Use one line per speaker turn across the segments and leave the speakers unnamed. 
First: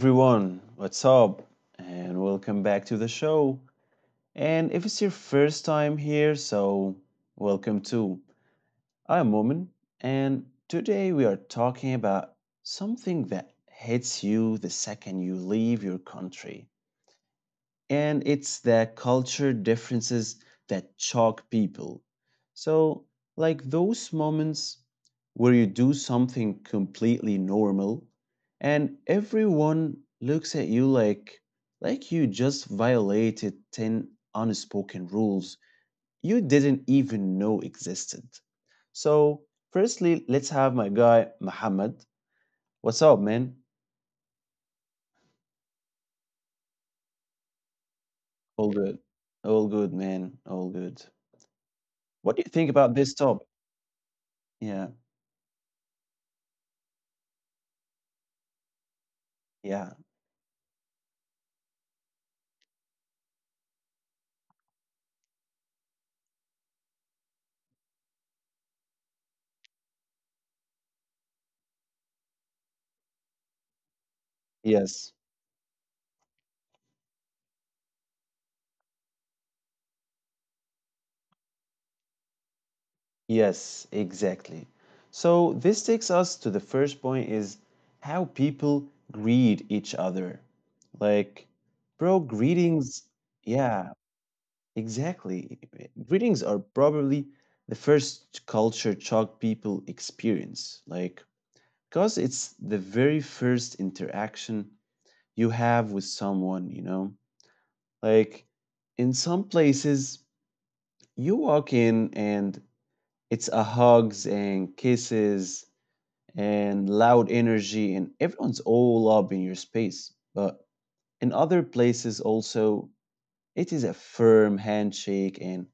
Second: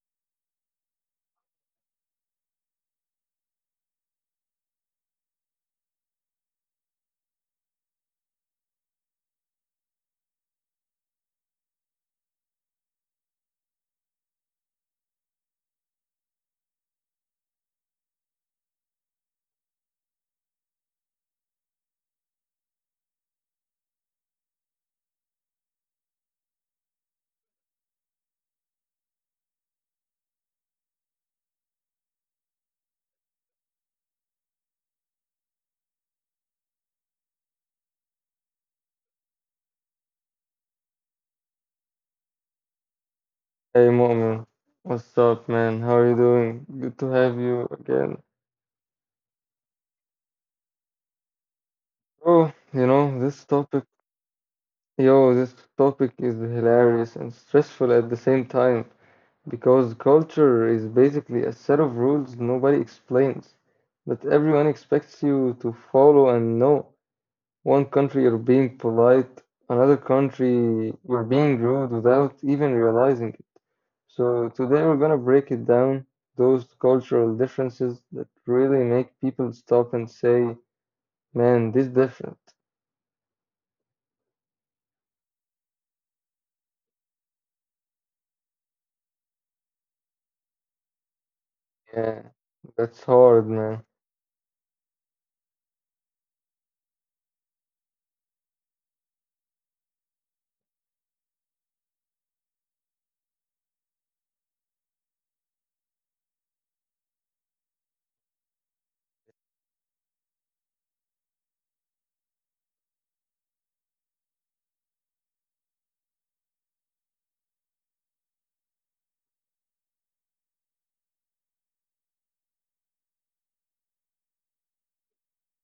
everyone, what's up? And welcome back to the show. And if it's your first time here, so welcome too. I'm Woman, and today we are talking about something that hits you the second you leave your country, and it's the culture differences that shock people. So, like those moments where you do something completely normal and everyone looks at you like you just violated 10 unspoken rules you didn't even know existed. So, firstly, let's have my guy Muhammad. What's up, man?
Hey Mu'min, what's up, man? How are you doing? Good to have you again.
All good. All good, man. All good.
Oh,
What do you
you
think about
know,
this
this
topic?
topic,
Yeah.
this topic is hilarious and stressful at the same time because
Yeah,
culture is basically a set of rules nobody explains, but everyone expects you to follow and know. One country you're being polite, another country you're being rude without even realizing it. So today we're gonna
yes,
break it down, those cultural differences that really make people stop and say, man, this different.
yes, exactly. So this takes us to the first point, is how people greet each other. Like, bro,
Yeah,
greetings,
that's hard, man.
yeah, exactly. Greetings are probably the first culture shock people experience. Like, because it's the very first interaction you have with someone, you know? Like, in some places, you walk in, and it's a hugs and kisses and loud energy, and everyone's all up in your space. But in other places, also, it is a firm handshake and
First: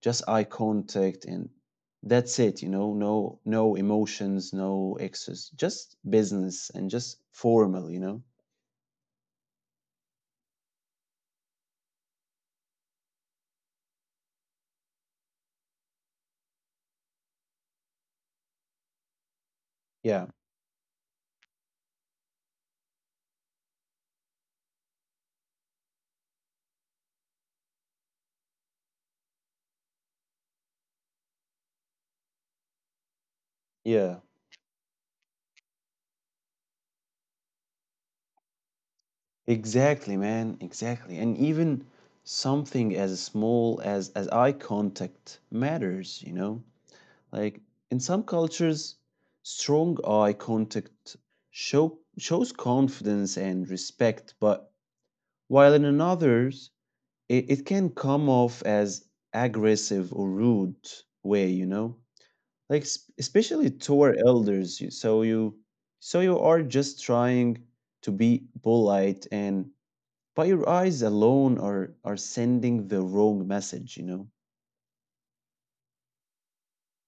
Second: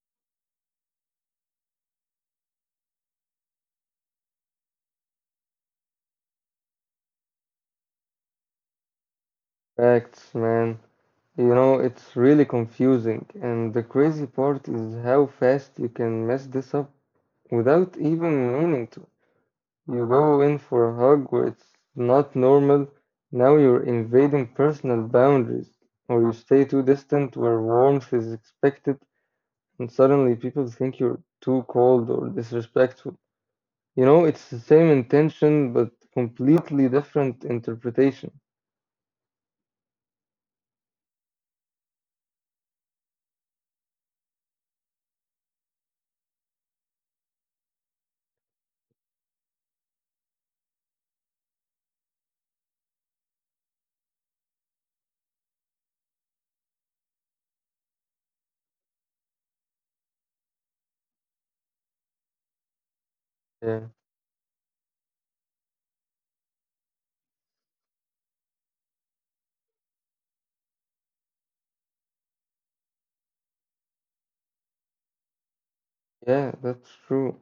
just eye contact, and that's it. You know, no, no emotions, no excess, just business and just formal. You know,
Facts, man. You know, it's really confusing. And the crazy part is how fast you can mess this up without even meaning to. You go
yeah,
in for a hug where it's not normal. Now you're invading personal boundaries, or you stay too distant where warmth is expected and suddenly people think you're too cold or disrespectful. You know, it's
yeah,
the same intention but completely different interpretation.
exactly, man, exactly, and even something as small as eye contact matters, you know. Like in some cultures, strong eye contact shows confidence and respect, but while in others, it can come off as aggressive or rude way, you know? Like
Yeah,
especially toward elders, so you are just trying to be polite, and by your eyes alone are sending the wrong message, you know?
yeah, that's true.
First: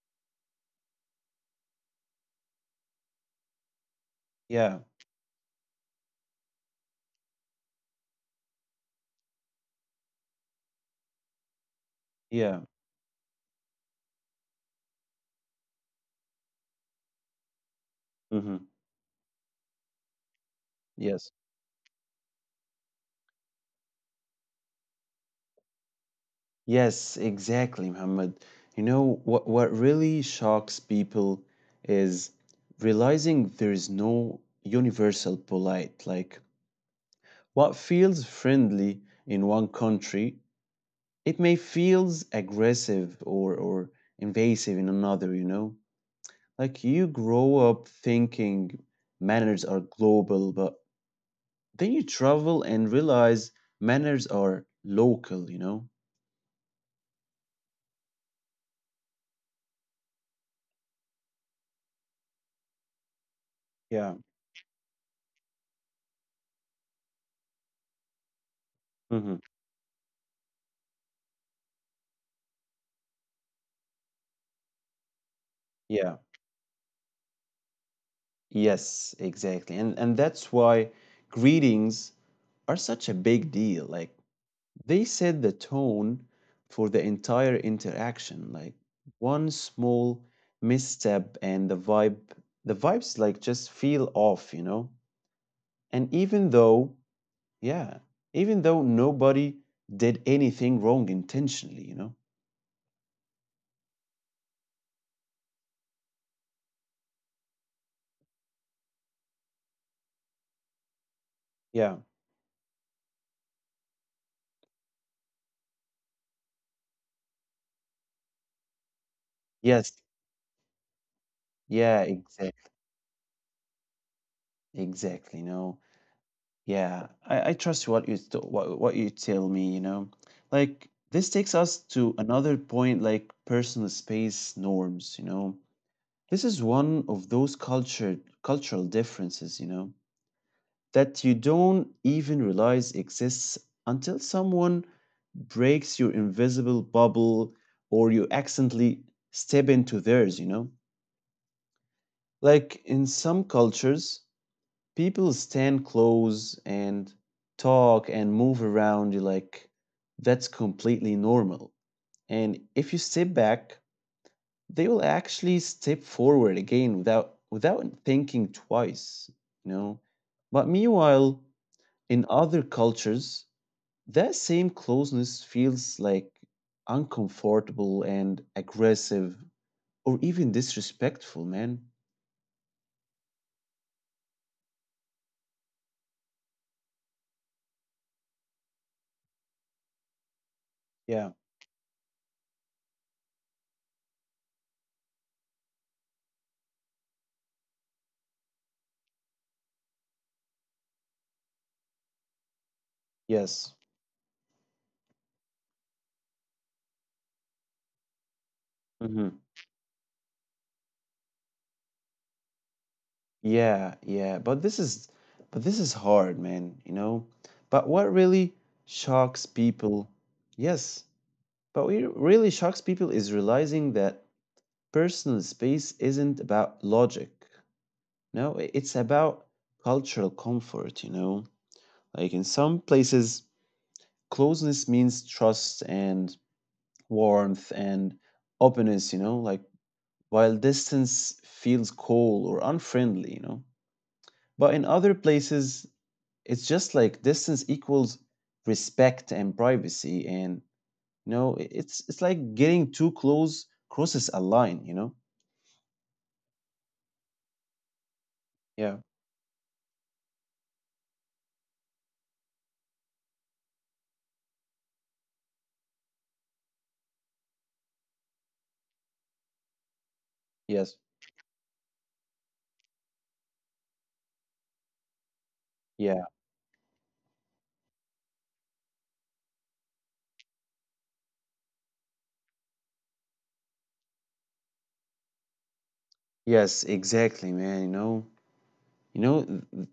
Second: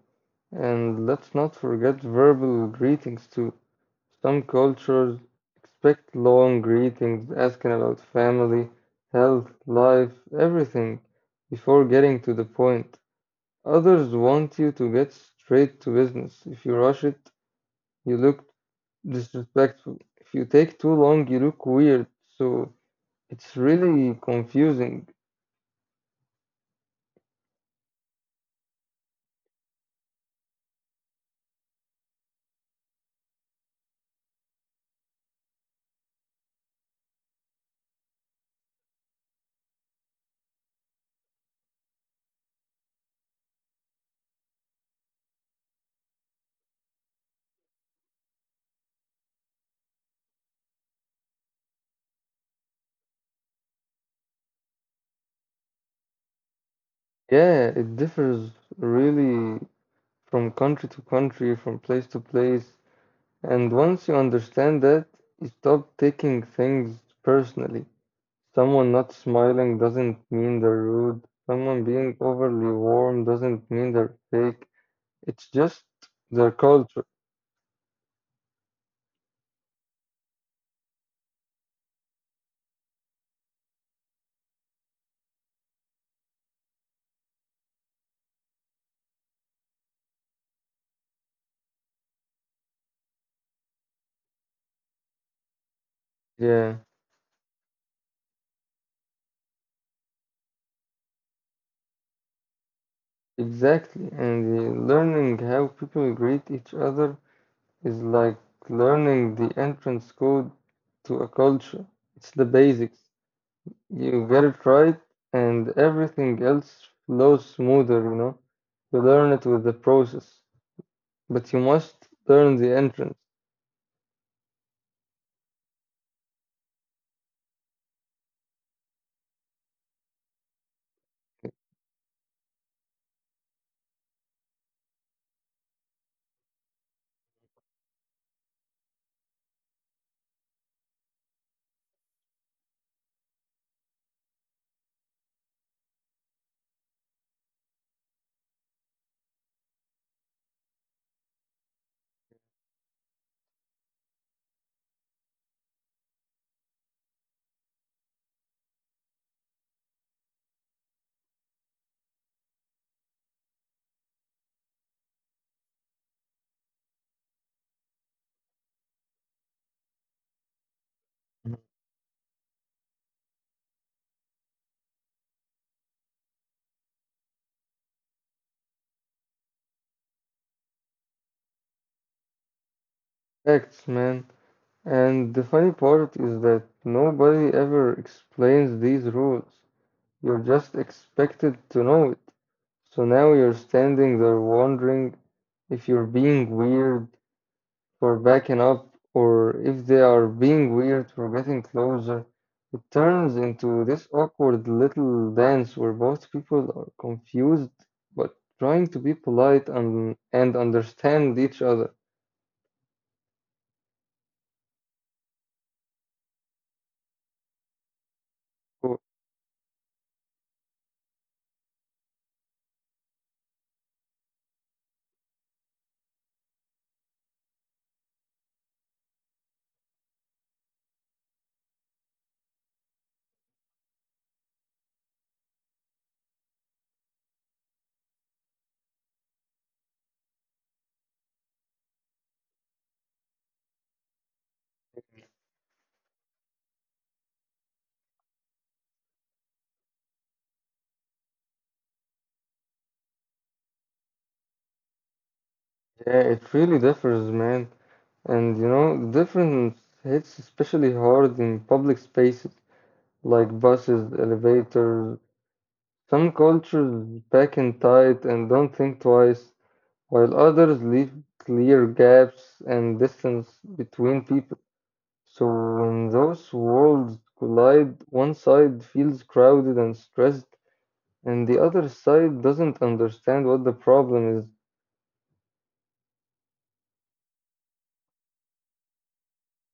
And let's not forget verbal greetings too. Some
Yeah,
cultures expect long greetings, asking about family, health, life, everything before getting to the
yeah.
point. Others want you to get straight to business. If you rush it, you look
Mm-hmm.
disrespectful. If you take too
Yes.
long, you look weird. So it's really confusing.
Yes, exactly, Muhammad. You know what really shocks people is realizing there is no universal polite. Like what feels friendly in one country, it may feels aggressive or invasive in another, you know? Like you grow up thinking manners are global, but then you travel and realize manners are local, you know?
Yeah, it differs really from country to country, from place to place. And once
Yeah.
you understand that, you stop taking things personally. Someone not
Hmm.
smiling doesn't mean they're rude. Someone being overly warm doesn't mean they're fake. It's just
Yeah.
their culture.
Yes, exactly. And that's why greetings are such a big deal. Like they set the tone for the entire interaction. Like one small misstep, and the vibes like just feel off, you know? And even
Yeah,
though, yeah, even though nobody did anything wrong intentionally, you know?
exactly. And learning how people greet each other is like learning the entrance code to a culture.
Yeah.
It's the basics. You get it right, and everything else flows smoother, you know. You learn it with the
Yes.
process, but you
Yeah,
must learn
exactly.
the entrance.
Exactly. No. Yeah, I trust what you tell me, you know. Like this takes us to another point, like personal space norms, you know. This is one of those culture cultural differences, you know, that you don't even realize exists until someone breaks your invisible bubble or you accidentally step into theirs, you know. Like in some cultures, people stand close and talk and move around you like that's completely normal. And if you step back, they will actually step forward again without thinking twice, you know. But meanwhile, in other cultures, that same closeness feels like uncomfortable and aggressive or even disrespectful, man.
Facts, man. And the funny part is that nobody ever explains these rules. You're just
Yeah.
expected to know it. So now you're standing there wondering if you're being weird for backing up, or if they are being weird for getting closer, it turns
Yes.
into this awkward little dance where both people are confused but trying to be polite and understand each other.
Yeah, yeah, but this is hard, man, you know. But what really
Oh.
shocks people, yes, but what really shocks people is realizing that personal space isn't about logic. No, it's about cultural comfort, you know. Like in some places, closeness means trust and warmth and openness, you know, like while distance feels cold or unfriendly, you know. But in other places, it's just like distance equals respect and privacy, and you know, it's like getting too close crosses a line, you know?
Yeah, it really differs, man. And you
Yeah.
know, the difference hits especially hard in public spaces like buses, elevators. Some cultures pack in tight and don't think twice, while others
Yes.
leave clear gaps and distance between people. So when
Yeah.
those worlds collide, one side feels crowded and stressed, and the other side doesn't understand what the problem is.
Yes, exactly, man. you know, th- th-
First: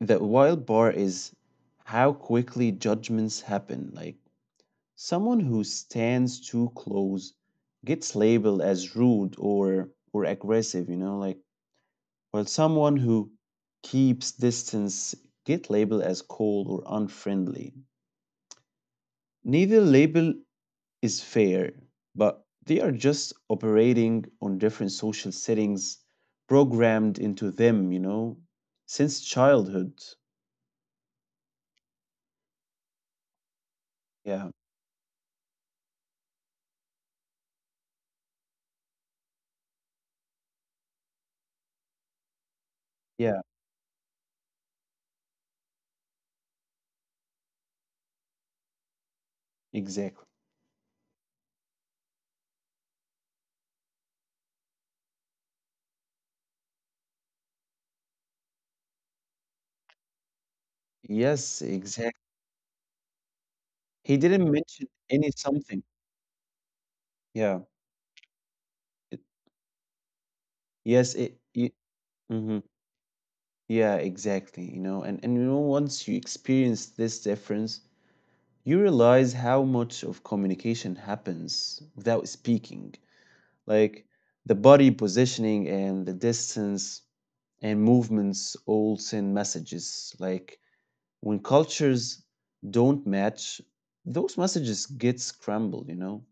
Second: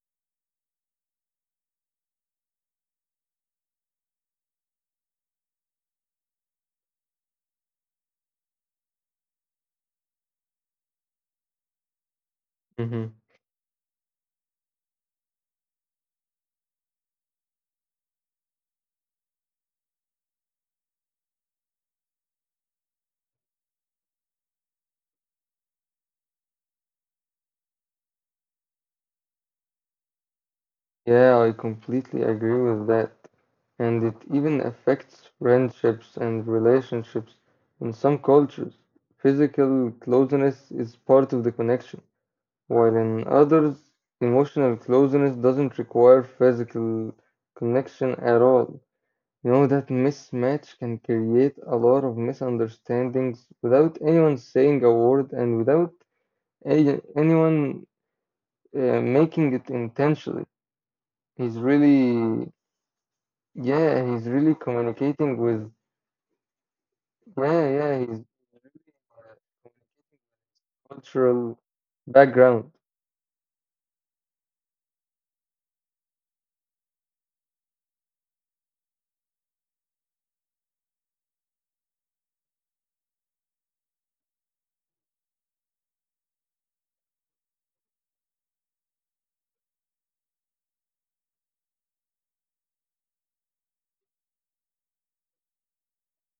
the wild part is how quickly judgments happen. Like someone who stands too close gets labeled as rude or aggressive, you know, like while someone
hmm
who keeps distance get labeled as cold or unfriendly. Neither label is fair, but they are just operating on different social settings programmed into them, you know, since childhood.
Yeah, I completely agree with that. And it
Yeah,
even affects friendships and relationships in some cultures. Physical closeness is part of the connection. While in
yeah,
others, emotional closeness doesn't require physical connection at all. You know, that
exactly.
mismatch can create a lot of misunderstandings without anyone saying a word and without anyone making it intentionally. He's
Yes, exactly.
really, yeah,
He
he's
didn't
really
mention any
communicating with,
something. Yeah.
yeah, he's
it- yes,
cultural
mhm.
background.
Yeah, exactly. You know, and you know, once you experience this difference, you realize how much of communication happens without speaking, like the body positioning and the distance and movements all send messages. Like when cultures don't match, those messages get scrambled, you know.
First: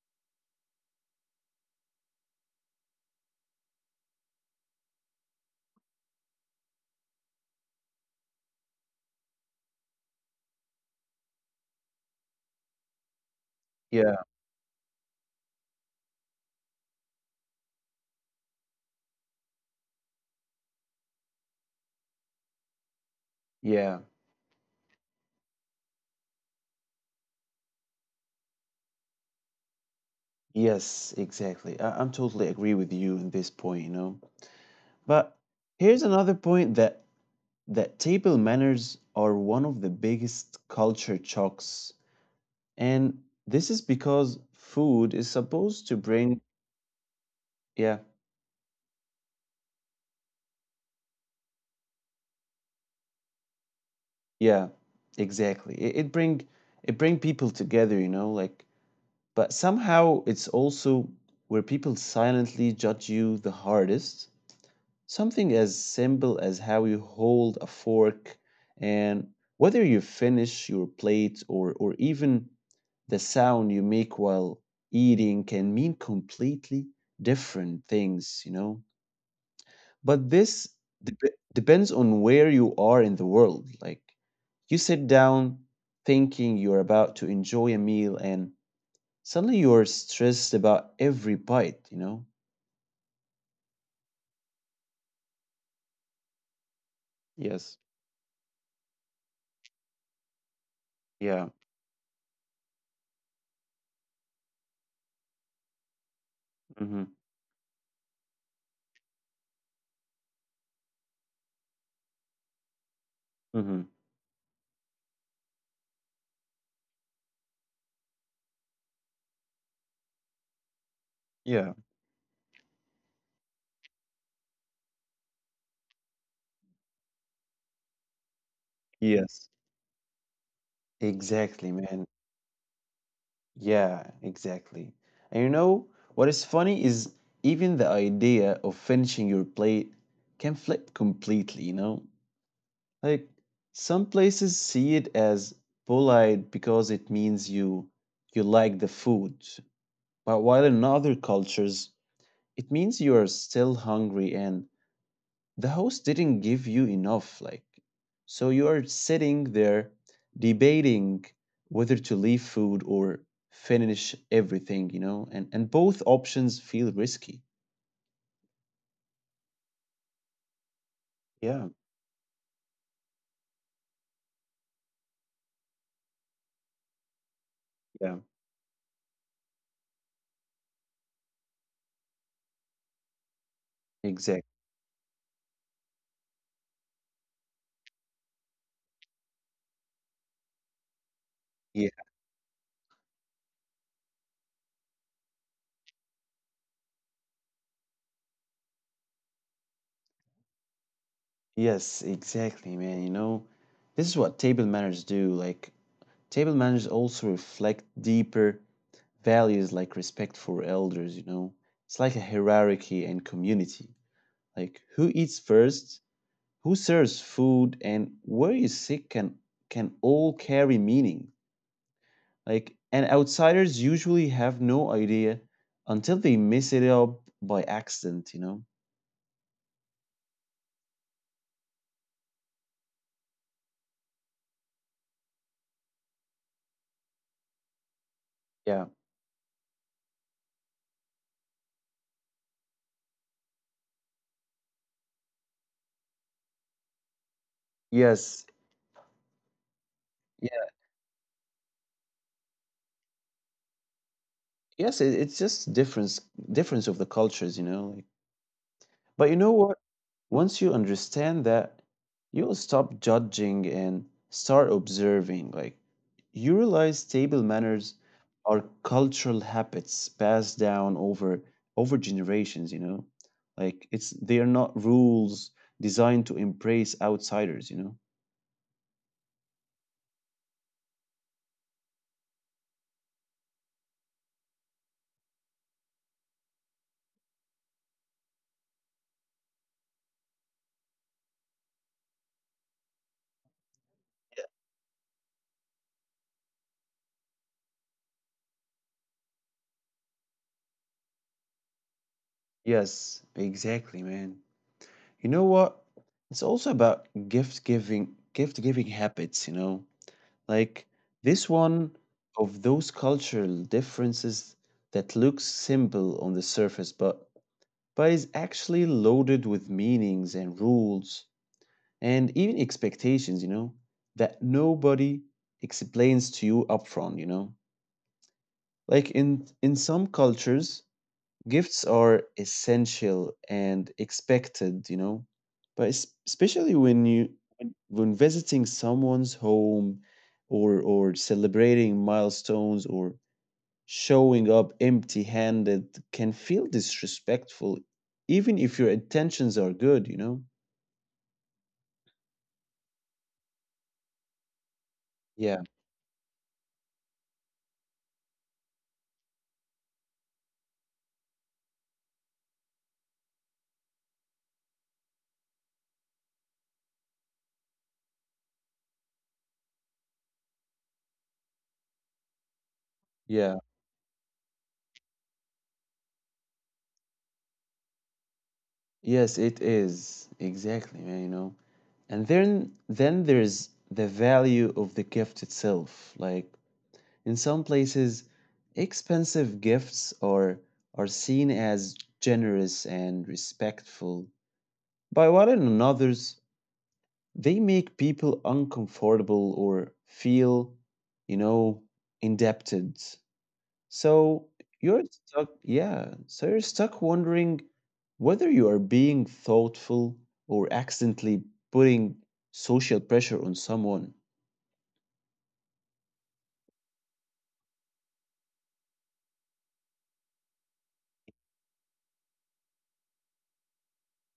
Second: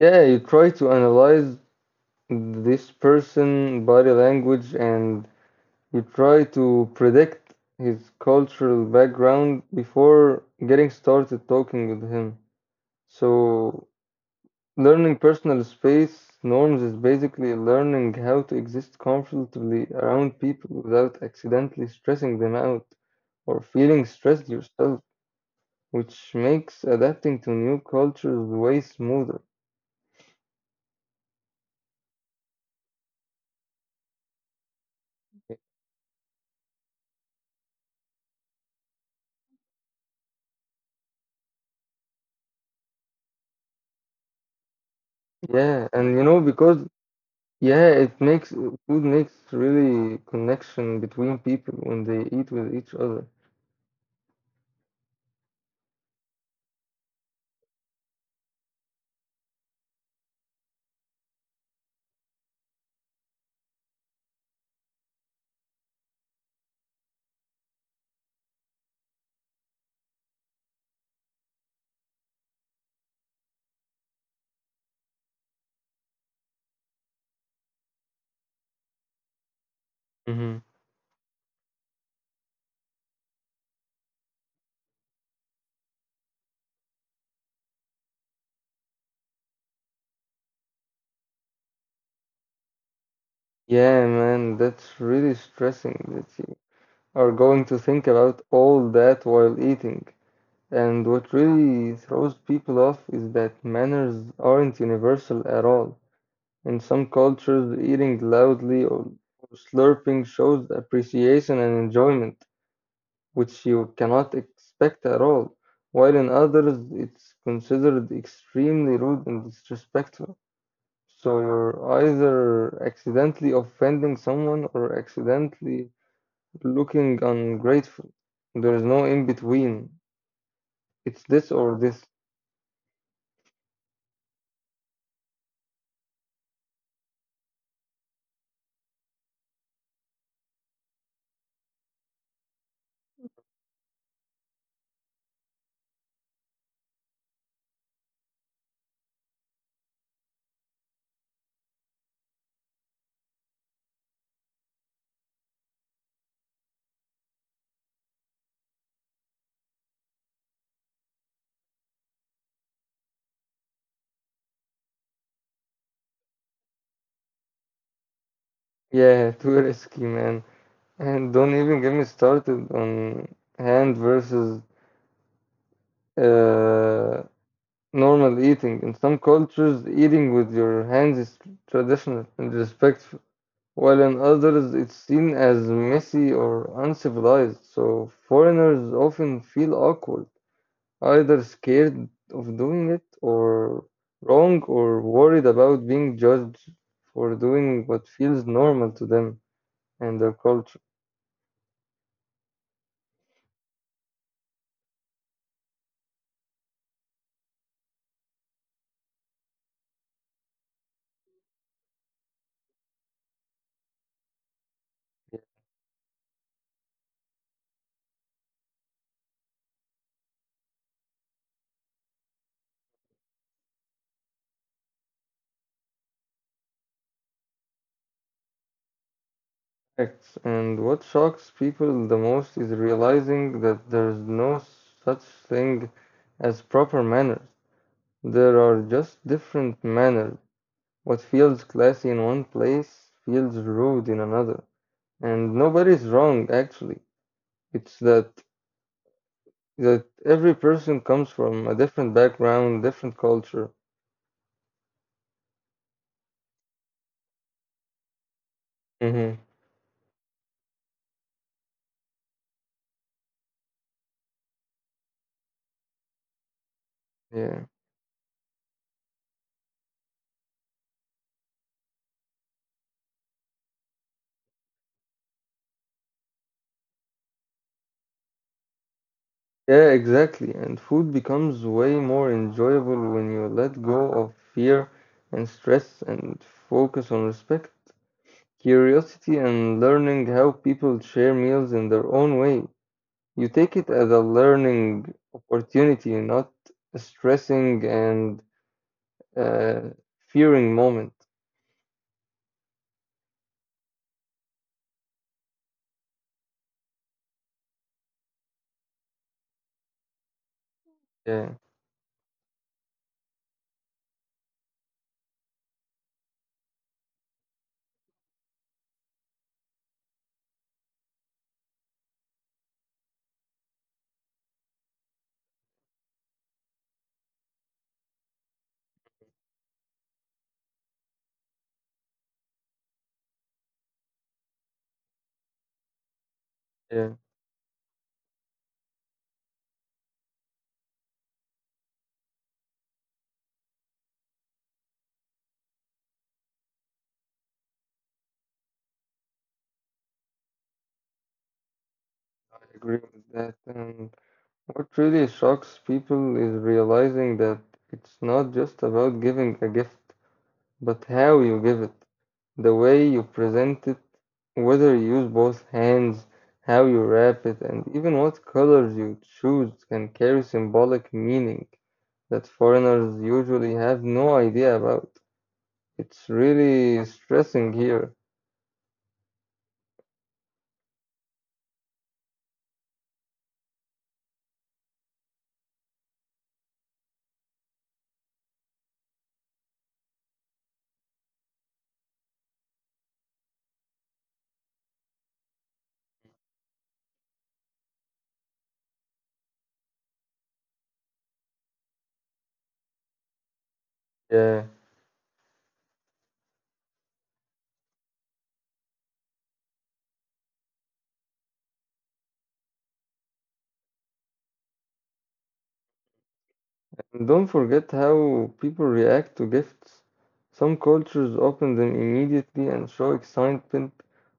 Yeah, you try to analyze this person body language and you try to predict his cultural background before getting started talking with him. So,
Yeah,
learning personal space norms is basically learning how to exist comfortably around people without accidentally stressing them out or
yeah,
feeling stressed yourself, which makes adapting to new cultures way smoother.
yes, exactly. I'm totally agree with you in this point, you know, but here's another point, that table manners are one of the biggest culture shocks. And this is because food is
Yeah,
supposed to
and you know,
bring,
because Yeah,
yeah,
it makes food makes really connection between people when they eat with each other.
yeah, exactly. It bring people together, you know, like, but somehow it's also where people silently judge you the hardest. Something as simple as how you hold a fork and whether you finish your plate or even the sound you make while eating can mean completely different things, you know? But
hmm
this dep depends on where you are in the world. Like, you sit down thinking you're about to enjoy a meal, and suddenly you're stressed about every bite, you know?
Yeah, man, that's really stressing that you are going
Yes.
to think about all that while eating. And what
Yeah.
really throws people off is that manners aren't universal at all. In some
Mm-hmm.
cultures, eating loudly or slurping shows appreciation and enjoyment, which
Mm-hmm.
you cannot expect at all, while in others it's considered extremely rude and disrespectful. So
Yeah.
you're either accidentally offending someone or accidentally looking ungrateful. There is no in
Yes.
between. It's this
Exactly,
or this.
man. Yeah, exactly. And you know what is funny is even the idea of finishing your plate can flip completely, you know? Like some places see it as polite because it means you like the food, but while in other cultures it means you are still hungry and the host didn't give you enough, like, so you are sitting there debating whether to leave food or finish everything, you know, and both options feel risky.
Yeah, too risky, man. And don't
Yeah,
even get me started on hand versus uh,
yeah,
normal eating. In some cultures, eating with your hands is traditional and respectful, while in
exactly.
others it's seen as messy or uncivilized, so foreigners often feel awkward, either scared
Yeah.
of doing it or wrong or worried about being judged for doing what feels normal to them and their culture.
Yes, exactly, man. You know, this is what table manners do. Like table manners also reflect deeper values like respect for elders, you know. It's like a hierarchy and community. Like who eats first, who serves food, and where you sit can all carry meaning. Like, and outsiders usually have no idea until they mess it up by accident, you know.
Acts. And what shocks people the most is realizing that there's no such thing as proper manners. There are
Yeah.
just different manners. What feels classy in one place feels rude in another. And nobody's wrong, actually. It's that
Yes.
that every
Yeah.
person comes from a different background, different culture.
Yes, it's just difference of the cultures, you know. Like, but you know
Hmm.
what? Once you understand that, you'll stop judging and start observing. Like, you realize table
Yeah.
manners are cultural habits passed down over generations, you know? Like it's they are not rules designed to embrace outsiders, you know?
Yeah, exactly. And food becomes way more enjoyable when you let go of fear and stress and focus on respect, curiosity, and learning how people share meals in their own way. You take it as a learning opportunity, not a stressing and uh, fearing moment.
Yes, exactly, man. You know what? It's also about gift giving habits, you know? Like this
Yeah,
one of those cultural differences that looks simple on the surface, but is actually loaded with meanings and rules and even expectations, you know, that nobody explains to you upfront, you know. Like in some cultures, gifts are essential and expected, you know, but especially when
yeah,
you when visiting someone's home or celebrating milestones, or showing up empty-handed can feel disrespectful even if your intentions are good, you know.
I agree with that. And what really
Yeah,
shocks people is realizing that it's not just about giving a gift, but how you give it, the way you present it, whether you use both hands, how you wrap it, and even what colors you choose can carry symbolic meaning that foreigners
yeah.
usually have no idea about. It's really stressing here.
Yes, it is. Exactly, man, you know. And then there's the value of the gift itself. Like in some places, expensive gifts are seen as generous and respectful, by while in others, they make people uncomfortable or feel, you know, indebted. So
Yeah.
you're stuck, yeah, so you're stuck wondering whether you are being thoughtful or accidentally putting social pressure on someone.
And don't forget how people react to gifts. Some cultures open them immediately and show excitement,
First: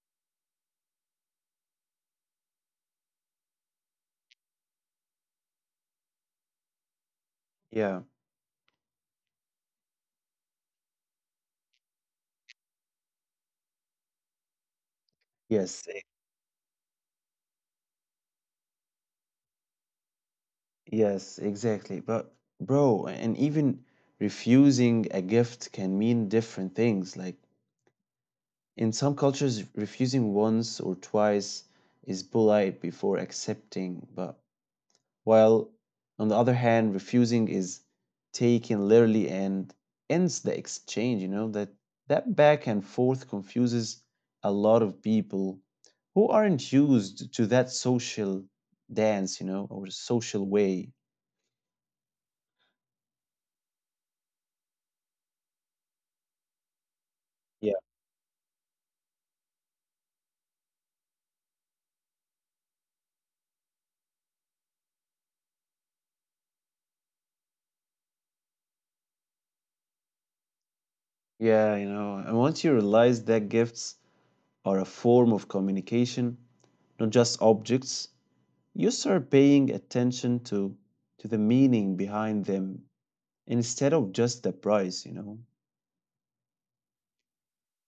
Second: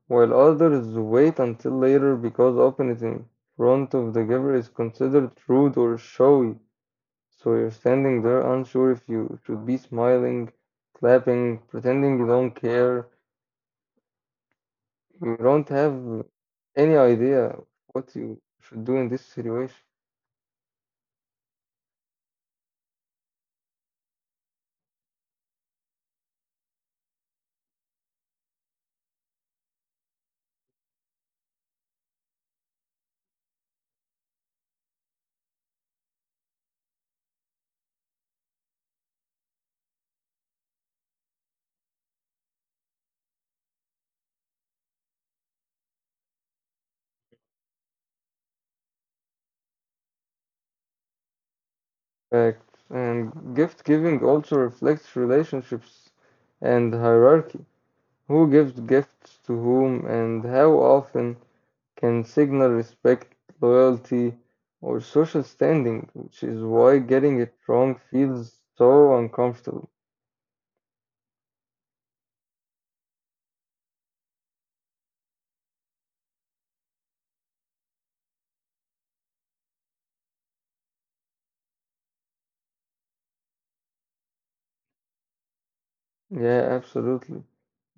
while others wait until later because opening it in front of the giver is considered rude or showy. So you're
Yeah.
standing there unsure if you should be smiling, clapping, pretending you don't care. You don't
Yes,
have any idea what you should do in this situation.
yes, exactly. But, bro, and even refusing a gift can mean different things. Like in some cultures, refusing once or twice is polite before accepting, but while on the other hand, refusing is taken literally and ends the exchange, you know. That that back and forth confuses a lot of people who aren't used to that social dance, you know, or social way.
Correct. And gift giving also reflects relationships and hierarchy. Who gives gifts to whom and how often can signal respect, loyalty, or social standing, which is why getting it wrong feels so uncomfortable.
Yeah, you know, and once you realize that gifts are a form of communication, not just objects, you start paying attention to the meaning behind them instead of just the price, you know.
Yeah, absolutely.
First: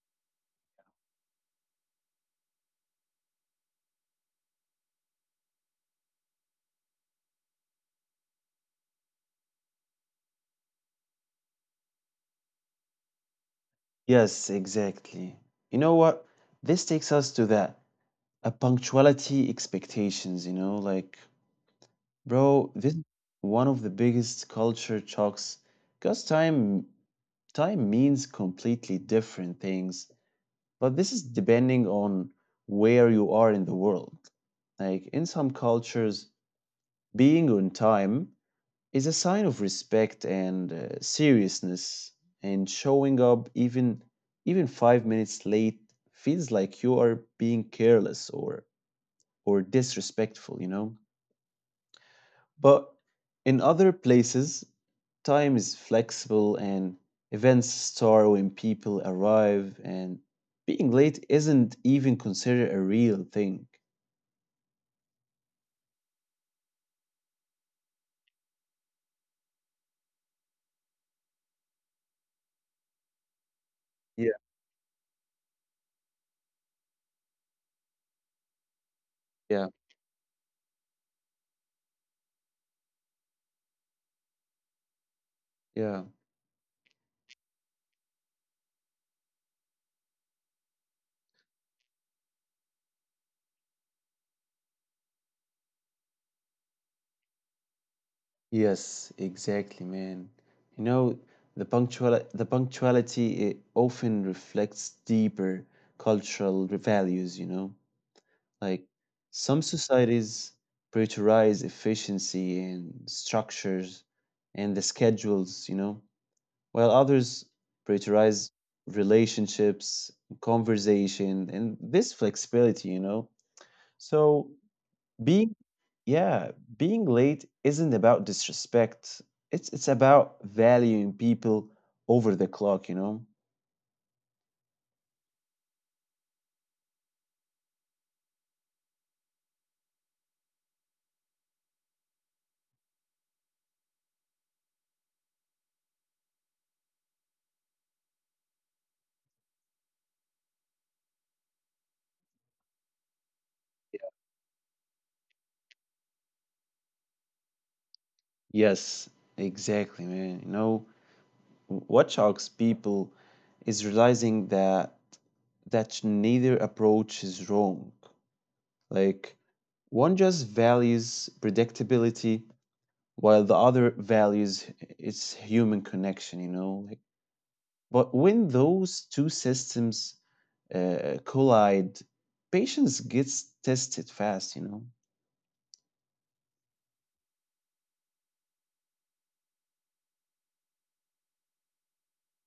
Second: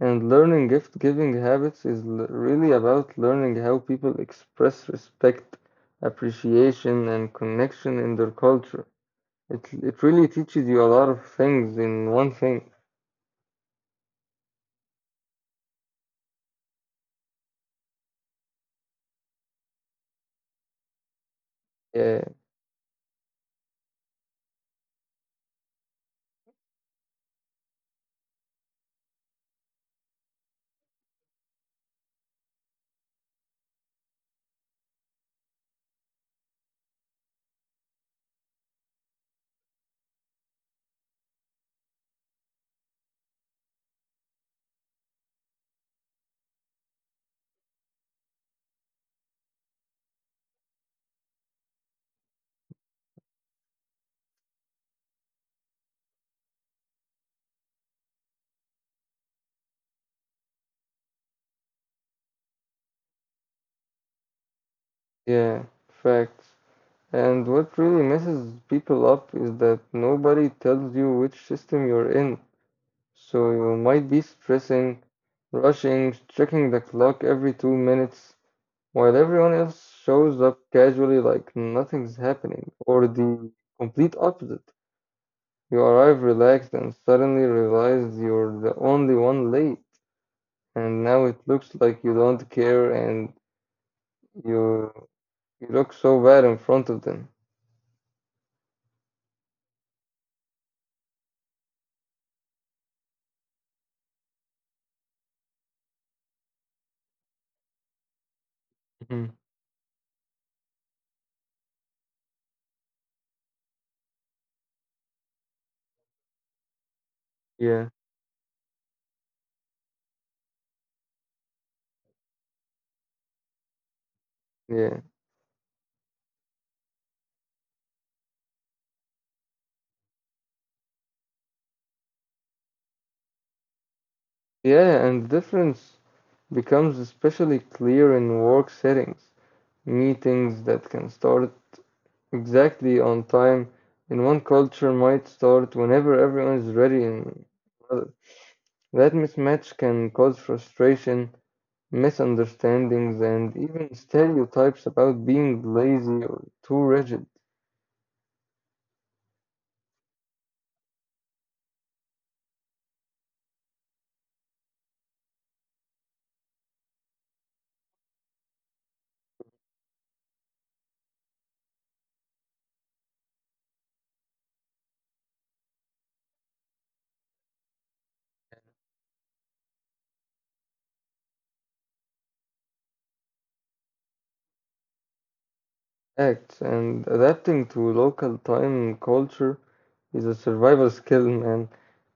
And learning gift giving habits is really about learning how people express respect, appreciation, and connection in their culture. It really teaches you a lot of things in one thing.
Yes, exactly. You know what? This takes us to that a punctuality expectations, you know, like,
Yeah,
bro, this is one of the biggest culture shocks because time means completely different things. But this is depending on where you are in the world. Like in some cultures, being on time is a sign of respect and seriousness, and showing up even 5 minutes late feels like you are being careless or disrespectful, you know? But in other places, time is flexible and events start when people arrive, and being late isn't even considered a real thing.
yeah, facts. And what really messes people up is that nobody tells you which system you're in. So you might be
Yeah.
stressing, rushing, checking the clock every 2 minutes, while everyone
Yeah,
else shows up casually like nothing's happening, or the complete opposite. You
yeah.
arrive relaxed and suddenly realize you're the only one late, and now it looks like you don't care and You you look so bad in front of them.
Yes, exactly, man. You know, the punctuality it often reflects deeper cultural values, you know. Like
Mhm.
some societies prioritize efficiency and structures and the schedules, you know, while others
Yeah,
prioritize relationships, conversation, and this flexibility, you know. So
yeah,
being, yeah, being late isn't about disrespect. It's about valuing people over the clock, you know.
yeah, and the difference becomes especially clear in work settings. Meetings that can start exactly on time in one culture might start whenever everyone is ready in another. That mismatch can cause frustration, misunderstandings, and even stereotypes about being lazy or too rigid.
Yes, exactly, man. You know, what shocks people is realizing that neither approach is wrong. Like one just values predictability while the other values its human connection, you know? Like, but when those two systems collide, patience gets tested fast, you know?
Acts, and adapting to local time culture is a survival skill, man.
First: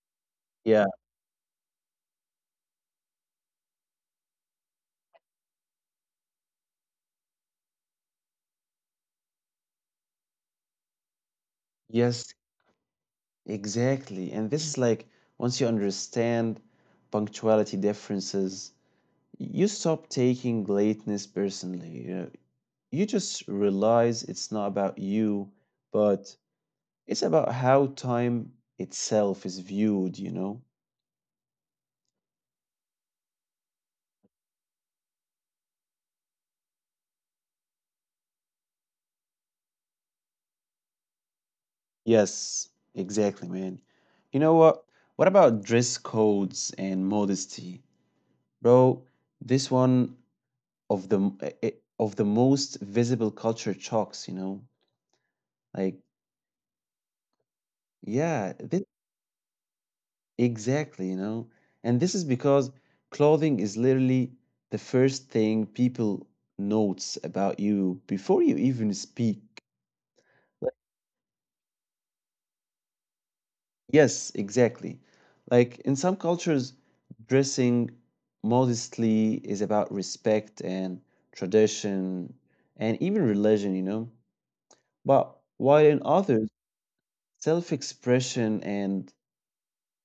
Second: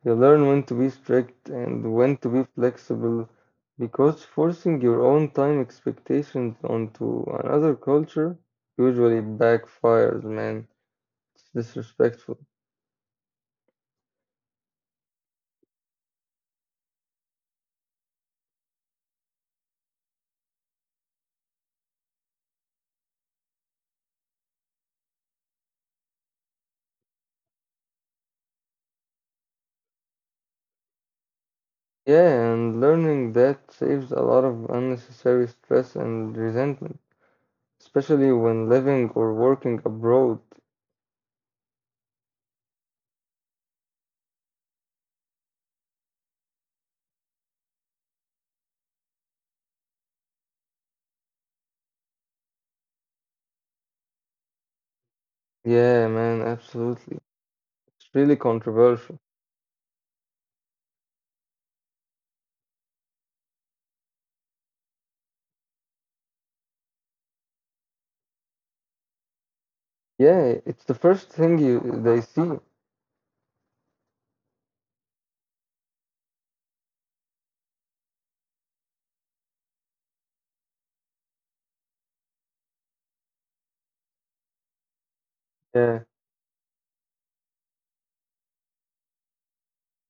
You learn when to
Yeah.
be strict and when to be flexible because forcing your own time expectations onto another culture usually backfires, man. It's disrespectful.
Yes, exactly. And this is like once you understand punctuality differences, you stop taking lateness personally. You know, you just realize it's not about you, but it's about how time itself is viewed, you know?
Yeah, and learning that saves a lot of unnecessary stress and resentment, especially when living or working abroad.
Yes, exactly, man. You know what? What about dress codes and modesty? Bro, this one of the of the most visible culture shocks, you know? Like,
Yeah, man, absolutely. It's really
yeah, this,
controversial.
exactly, you know? And this is because clothing is literally the first thing people notes about you before you even speak.
Yeah,
Like,
it's the first thing you they see.
yes, exactly. Like in some cultures, dressing modestly is about respect and tradition and even religion, you know? But while
Yeah,
in others, self expression and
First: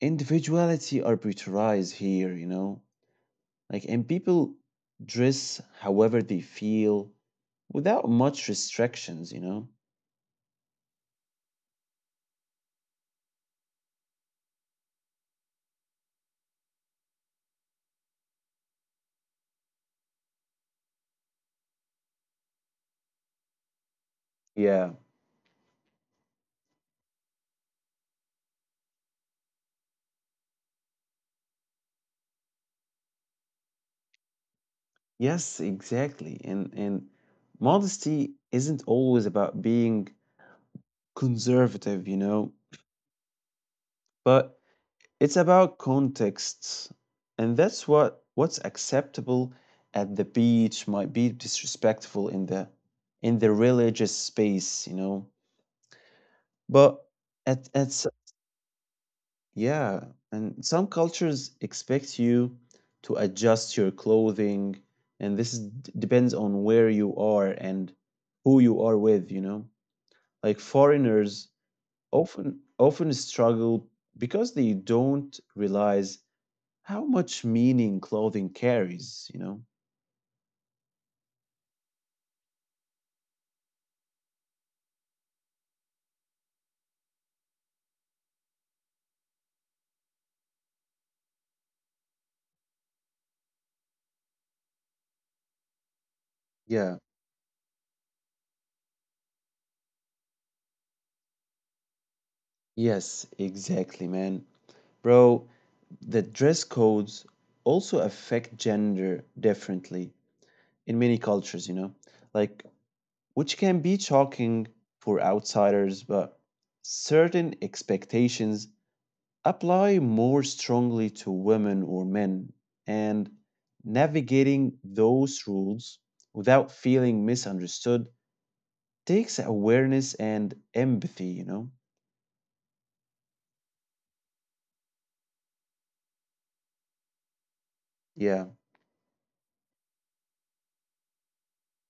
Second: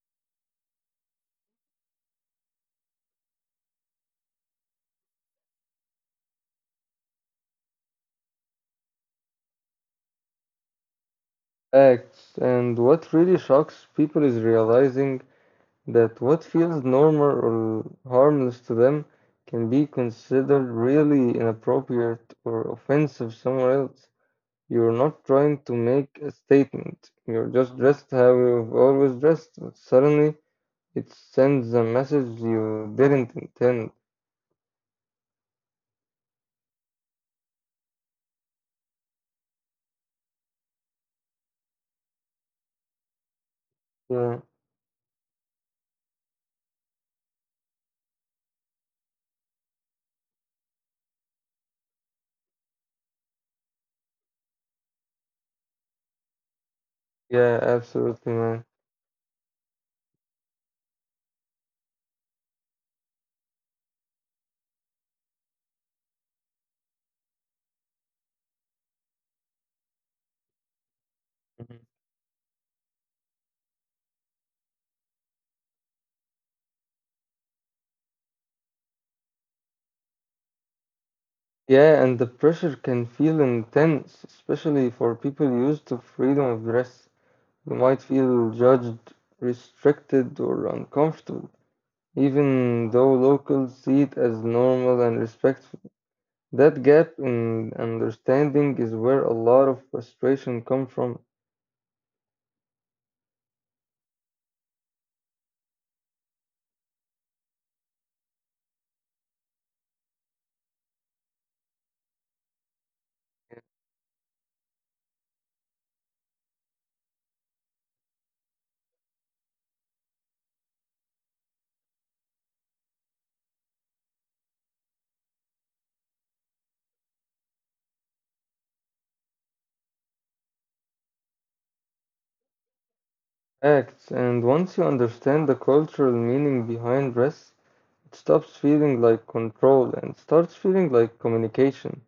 individuality arbitrarized here, you know? Like, and people dress however they feel without much restrictions, you know?
acts. And what really shocks people is realizing that what feels normal or harmless to them can be considered really inappropriate or offensive somewhere else.
Yeah.
You're not trying to make a statement. You're just dressed how you've always dressed, but suddenly it sends a message you didn't intend.
Yes, exactly. And modesty isn't always about being conservative, you know,
Yeah,
but it's about contexts. And that's what's acceptable at the beach might be disrespectful in the religious space, you know. But
yeah,
at at s-
absolutely, man.
Yeah, and some cultures expect you to adjust your clothing, and this is, depends on where you are and who you are with, you know? Like foreigners often struggle because they don't realize how much meaning clothing carries, you know?
Yeah, and the pressure can feel intense, especially for people used to freedom of dress. You might feel judged, restricted, or uncomfortable, even though locals see it as normal and respectful. That gap
Yeah.
in understanding is where a lot of frustration comes from.
Yes, exactly, man. Bro, the dress codes also affect gender differently in many cultures, you know? Like which can be shocking for outsiders, but certain expectations apply more strongly to women or men, and navigating those rules without feeling misunderstood takes awareness and empathy, you know?
Acts, and once you understand the cultural meaning behind dress, it stops
Yeah,
feeling like control and starts feeling like communication.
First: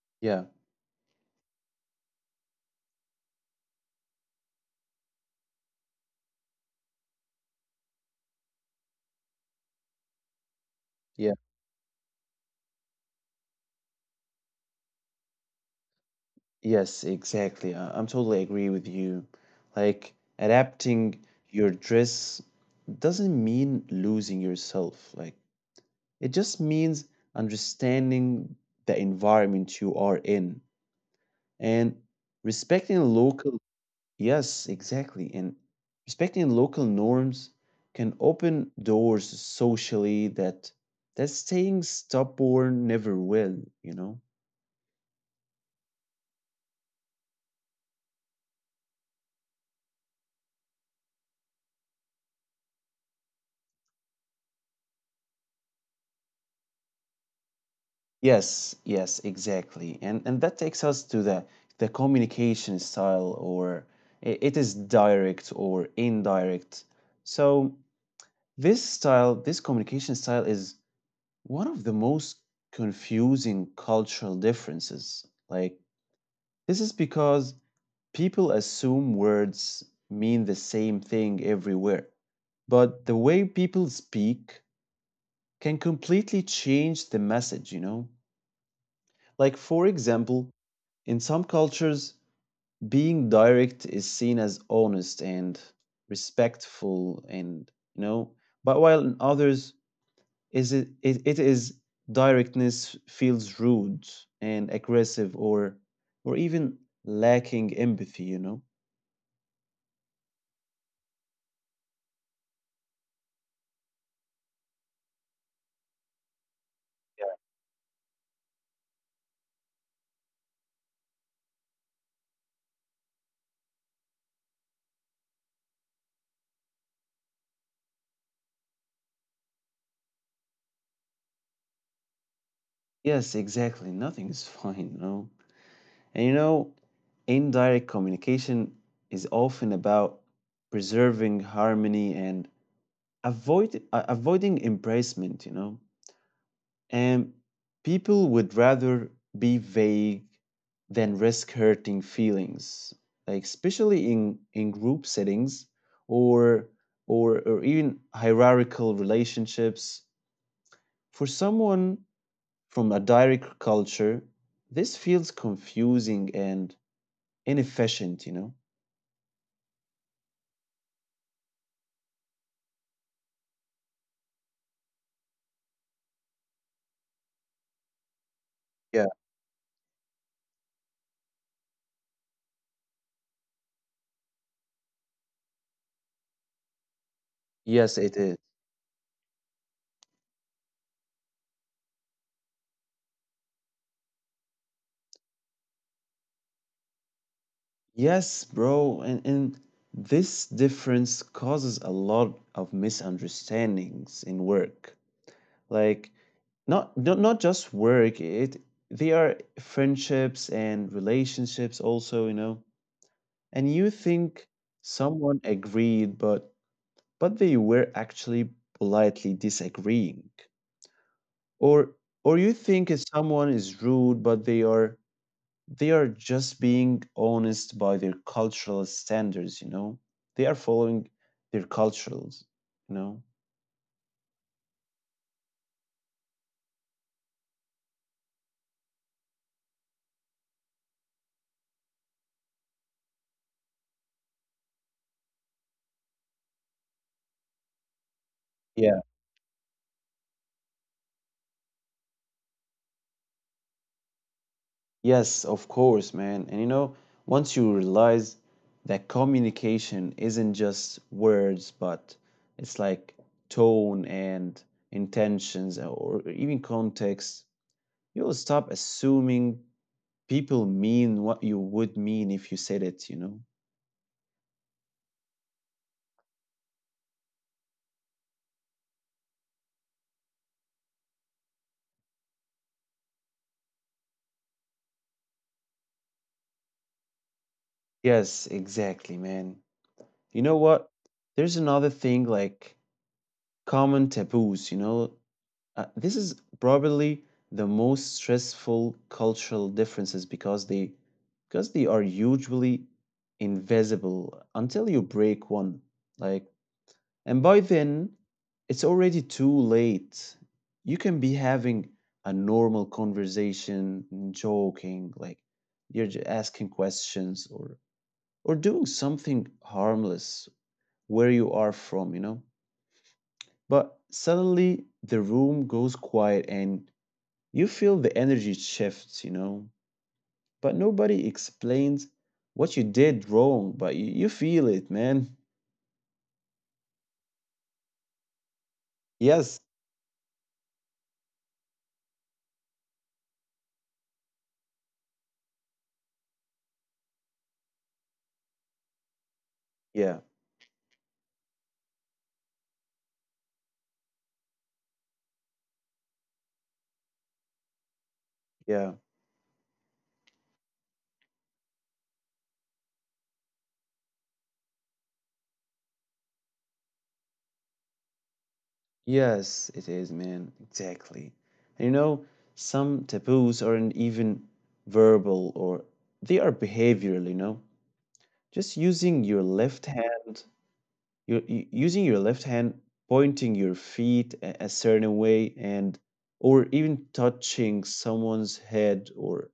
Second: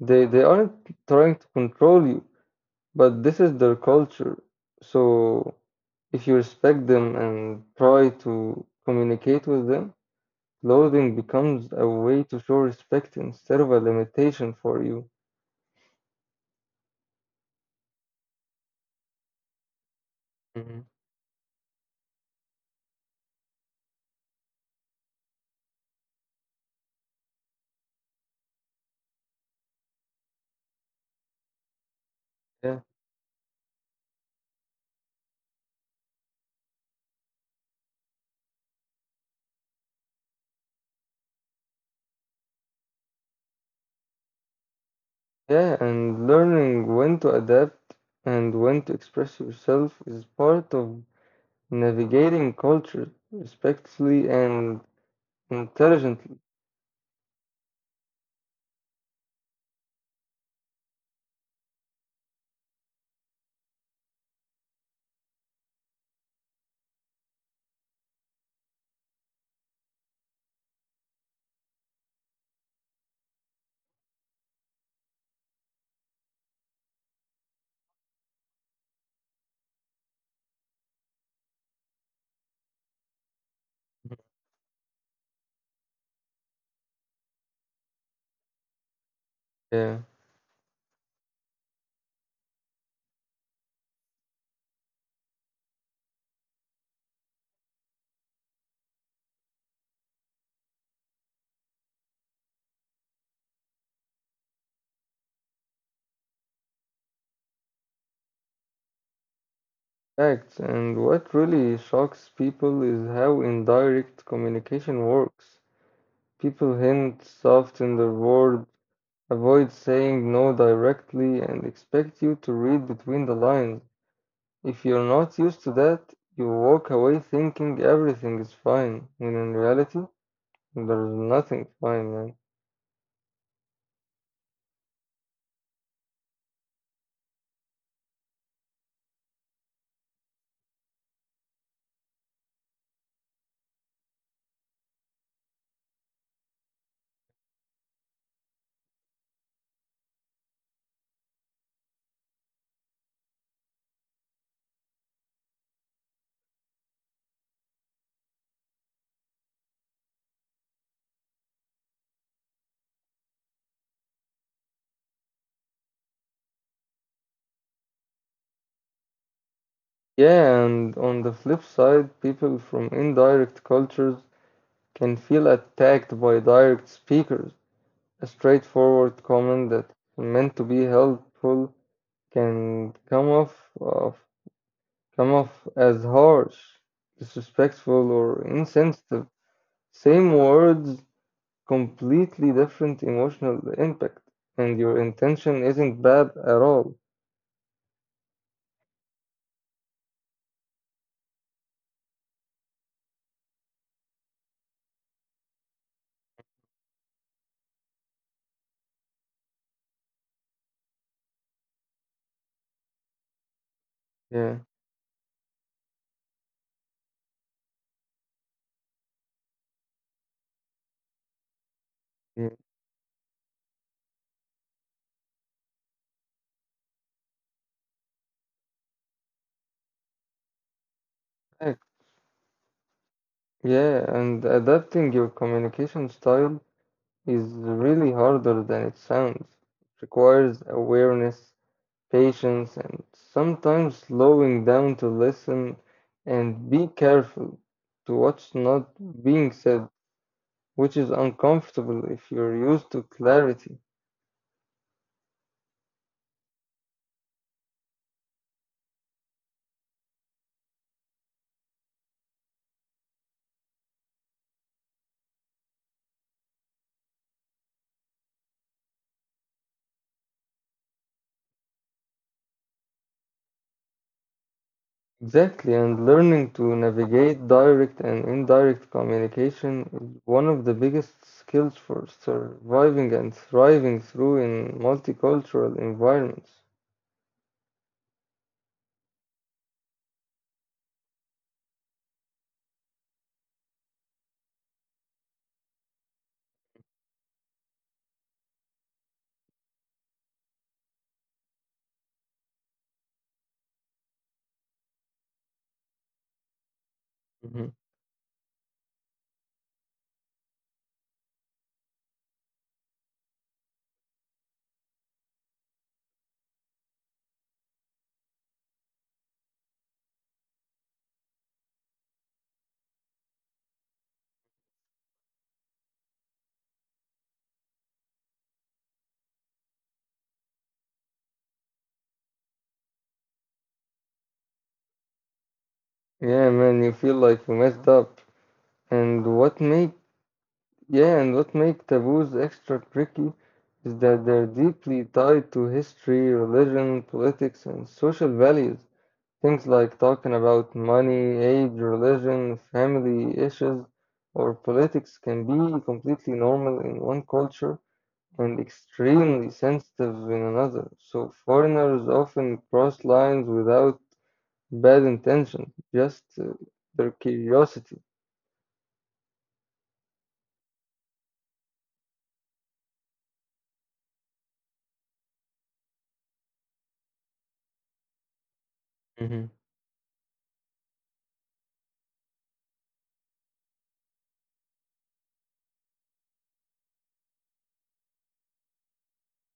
They
yeah,
aren't trying to control you. But this is their culture. So if you respect them and try to communicate with them, clothing
yeah.
becomes a way to show respect instead of a limitation for you.
Yes, exactly. I'm totally agree with you. Like
Mhm.
adapting your dress doesn't mean losing yourself. Like it just means understanding the environment you are in and
Yeah.
respecting local, yes, exactly. And respecting local norms can open doors socially that staying stubborn never will, you know?
Yeah, and learning when to adapt and when to express yourself is part of navigating culture respectfully and intelligently.
Yes, yes, exactly. And that takes us to the communication style or it is direct or indirect. So this style, this communication style is one of the most confusing cultural differences, like this is because people assume words mean the same thing everywhere, but the way people speak can completely change the message, you know? Like, for
Yeah,
example, in some cultures, being direct is seen as honest and respectful and you know, but while in others, is it, it it is directness feels rude and aggressive or even lacking empathy, you know.
facts. And what really shocks people is how indirect communication works. People hint soft in their word, avoid saying no directly, and expect you to read between the lines. If you're not used to that, you walk away thinking everything is fine, when in reality, there's nothing fine, man.
Yes, exactly, nothing is fine, you know. And you know, indirect communication is often about preserving harmony and avoiding embracement, you know. And people would rather be vague than risk hurting feelings, like especially in group settings or, or even hierarchical relationships. For someone from a direct culture, this feels confusing and inefficient, you know?
Yeah, and on the flip side, people from indirect cultures can feel attacked by direct speakers. A
Yeah.
straightforward comment that's meant to be helpful can uh, come off as harsh,
Yes, it
disrespectful,
is.
or insensitive. Same words, completely different emotional impact, and your intention isn't bad at all.
Yes, bro. And this difference causes a lot of misunderstandings in work. Like, not just work, it they are friendships and relationships also, you know. And you think
Yeah,
someone agreed, but they were actually politely disagreeing, or or
yeah,
you think if someone is rude but they are just being honest by their cultural standards, you know. They are following their
correct.
cultures, you know.
Yeah, and adapting your communication style is really harder than it sounds. It requires awareness, patience, and sometimes slowing down to listen and be careful to what's not being said, which is uncomfortable if you're used to clarity.
Yes, of course, man. And you know, once you realize that communication isn't just words, but it's like tone and intentions or even context, you'll stop assuming people mean what you would mean if you said it, you know?
Exactly, and learning to navigate direct and indirect communication is one of the biggest skills for surviving and thriving through in multicultural environments.
Yes, exactly, man. You know what? There's another thing like common taboos, you know? This is probably the most stressful cultural differences because they are usually invisible until you break one. Like, and by
Mhm.
then, it's already too late. You can be having a normal conversation, joking, like you're asking questions or doing something harmless where you are from, you know. But suddenly the room goes quiet and you feel the energy shifts, you know, but nobody explains what you did wrong, but you feel it, man.
Yeah, man, you feel like you messed up. And what
Yes,
make yeah, and what make taboos extra tricky is that they're deeply tied to history, religion, politics, and social values. Things like
yeah,
talking about money, age, religion, family issues, or politics can be completely normal in one culture and
yeah.
extremely sensitive in another. So foreigners often cross lines without bad intention, just their curiosity.
Yes, it is, man. Exactly. And you know, some taboos aren't even verbal or they are behavioral, you know. Just using your
Hmm.
left hand, your using your left hand, pointing your feet a certain way and or even touching someone's head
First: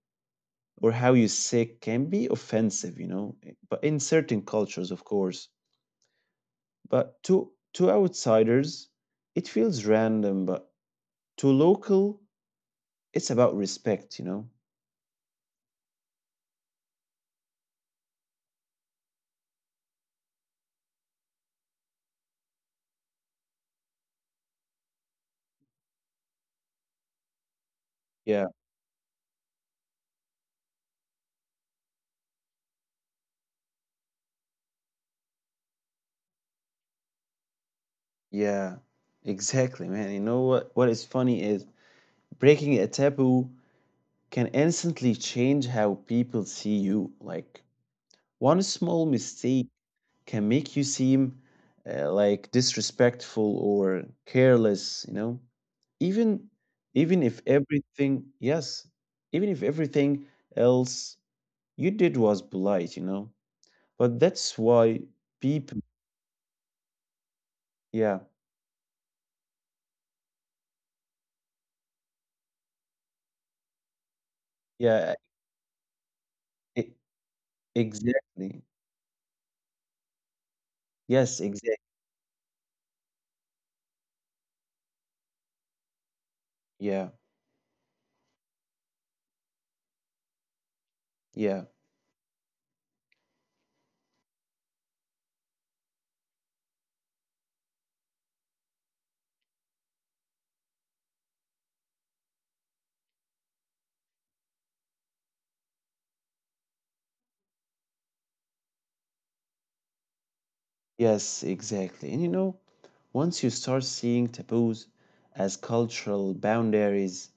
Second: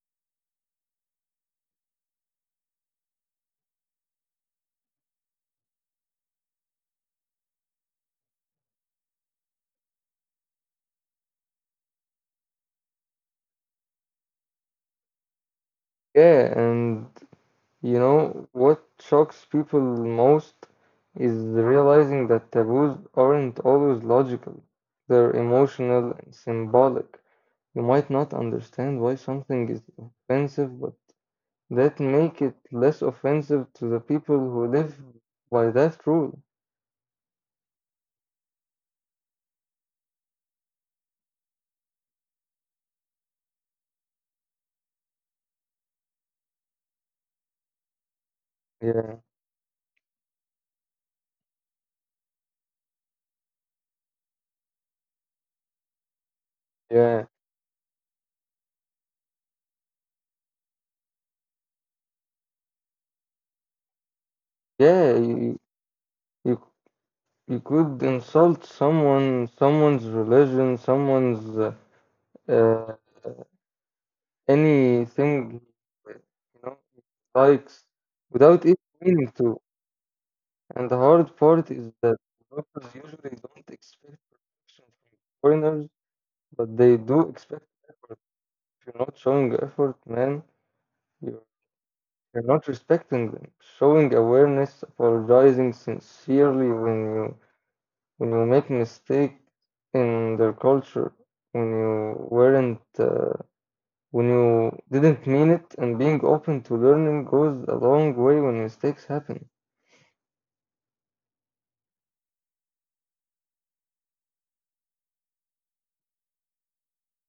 or how you say can be offensive, you know, but in certain cultures, of course. But to outsiders, it feels random, but to local, it's about respect, you know.
Yeah, and you know what shocks people most is realizing that taboos aren't always logical. They're emotional and symbolic. You might not
Yeah,
understand why something is offensive, but that make it less offensive to the people who live by that rule.
yeah, exactly, man. You know what? What is funny is breaking a taboo can instantly change how people see you. Like one small
Yeah,
mistake can make you seem like disrespectful or careless, you know? Even even
yeah,
if everything, yes, if everything else you did was polite, you know? But that's why
yeah. You
people,
you, you could
yeah,
insult someone, someone's religion, someone's uh,
yeah,
anything you know
e-
likes
exactly.
without even meaning to. And the hard
Yes,
part
exactly.
is that developers usually don't expect perfection from foreigners, but they
Yeah,
do expect. If you're not showing effort, man, you're,
yeah.
you're not respecting them. Showing awareness, apologizing sincerely when you make mistake in their culture, when you weren't when you didn't mean it, and being open to learning goes a long way when mistakes happen.
Yes, exactly. And you know, once you start seeing taboos as cultural boundaries,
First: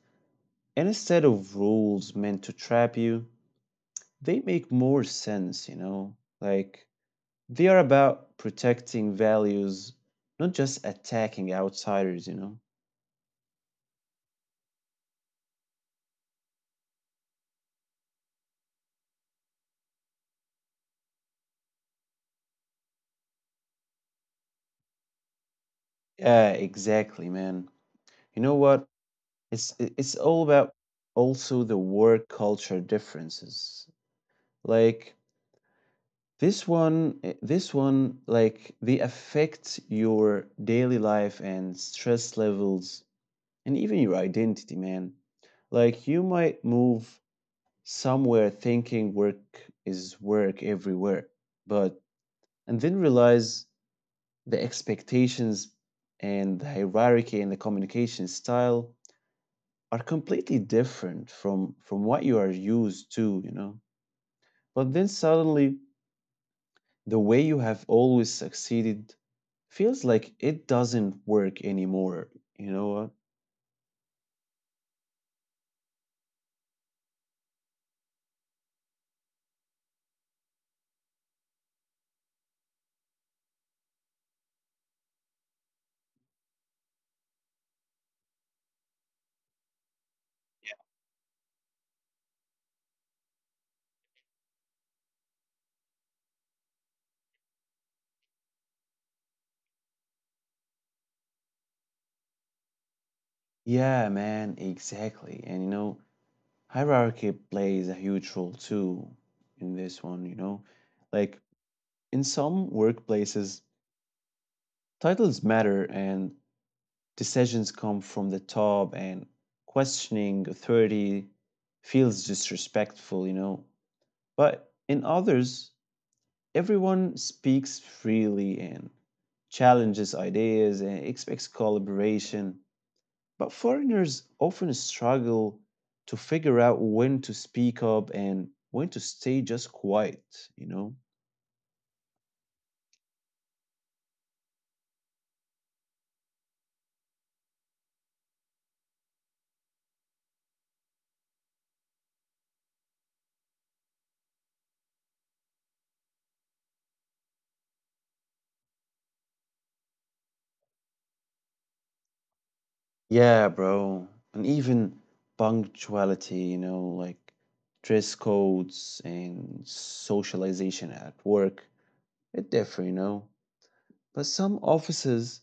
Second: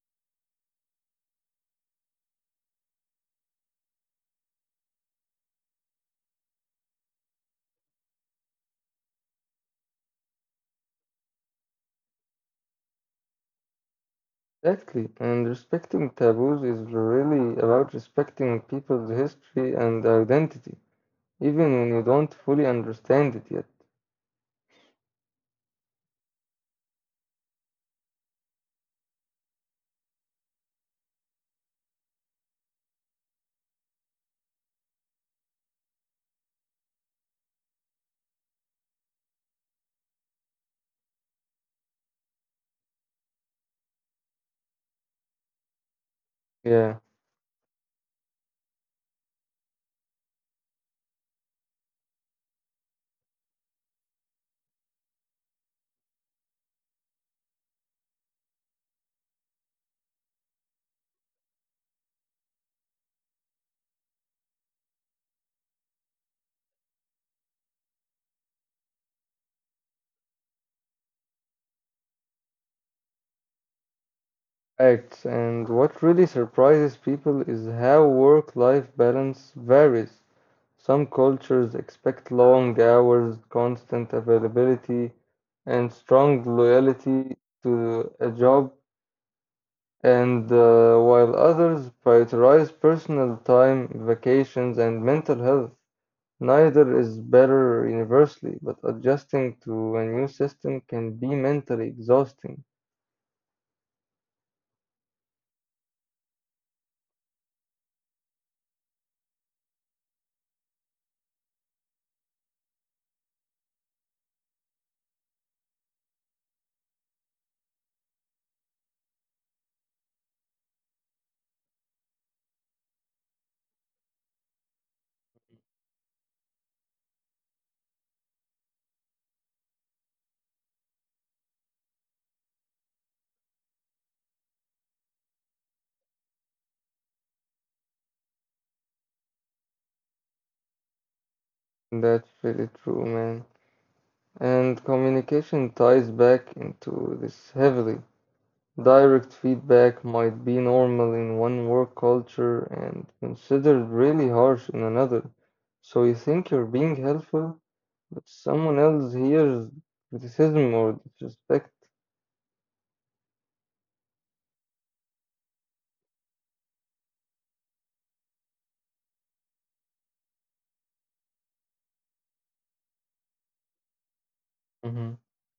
and instead of rules meant to trap you, they make more sense, you know? Like, they are about protecting values, not just attacking outsiders, you know?
Exactly, and respecting taboos is really about respecting people's history and identity, even when you don't fully understand it yet.
Yeah, exactly, man. You know what? It's it's all about also the work culture differences. Like this one, like they affect your daily life and stress levels and even your identity, man, like you might
Yeah.
move somewhere thinking work is work everywhere. But and then realize the expectations and the hierarchy and the communication style are completely different from what you are used to, you know. But then suddenly the way you have always succeeded feels like it doesn't work anymore. You know what?
Facts. And what really surprises people is how work-life balance varies. Some cultures expect long hours, constant availability, and strong loyalty to a job, and while others prioritize personal time, vacations, and mental health. Neither is better universally, but adjusting to a new system can be mentally exhausting.
Yeah, man, exactly. And you know, hierarchy plays a huge role too in this one, you know? Like in some workplaces, titles matter and decisions come from the top, and questioning authority feels disrespectful, you know. But in others, everyone speaks freely and challenges ideas and expects collaboration. But foreigners often struggle to figure out when to speak up and when to stay just quiet, you know?
That's really true, man. And communication ties back into this heavily. Direct feedback might be normal in one work culture and considered really harsh in another. So you think you're being helpful, but someone else hears criticism or disrespect.
Yeah, bro. And even punctuality, you know, like dress codes and socialization at work, it differ, you know. But some
Hmm.
offices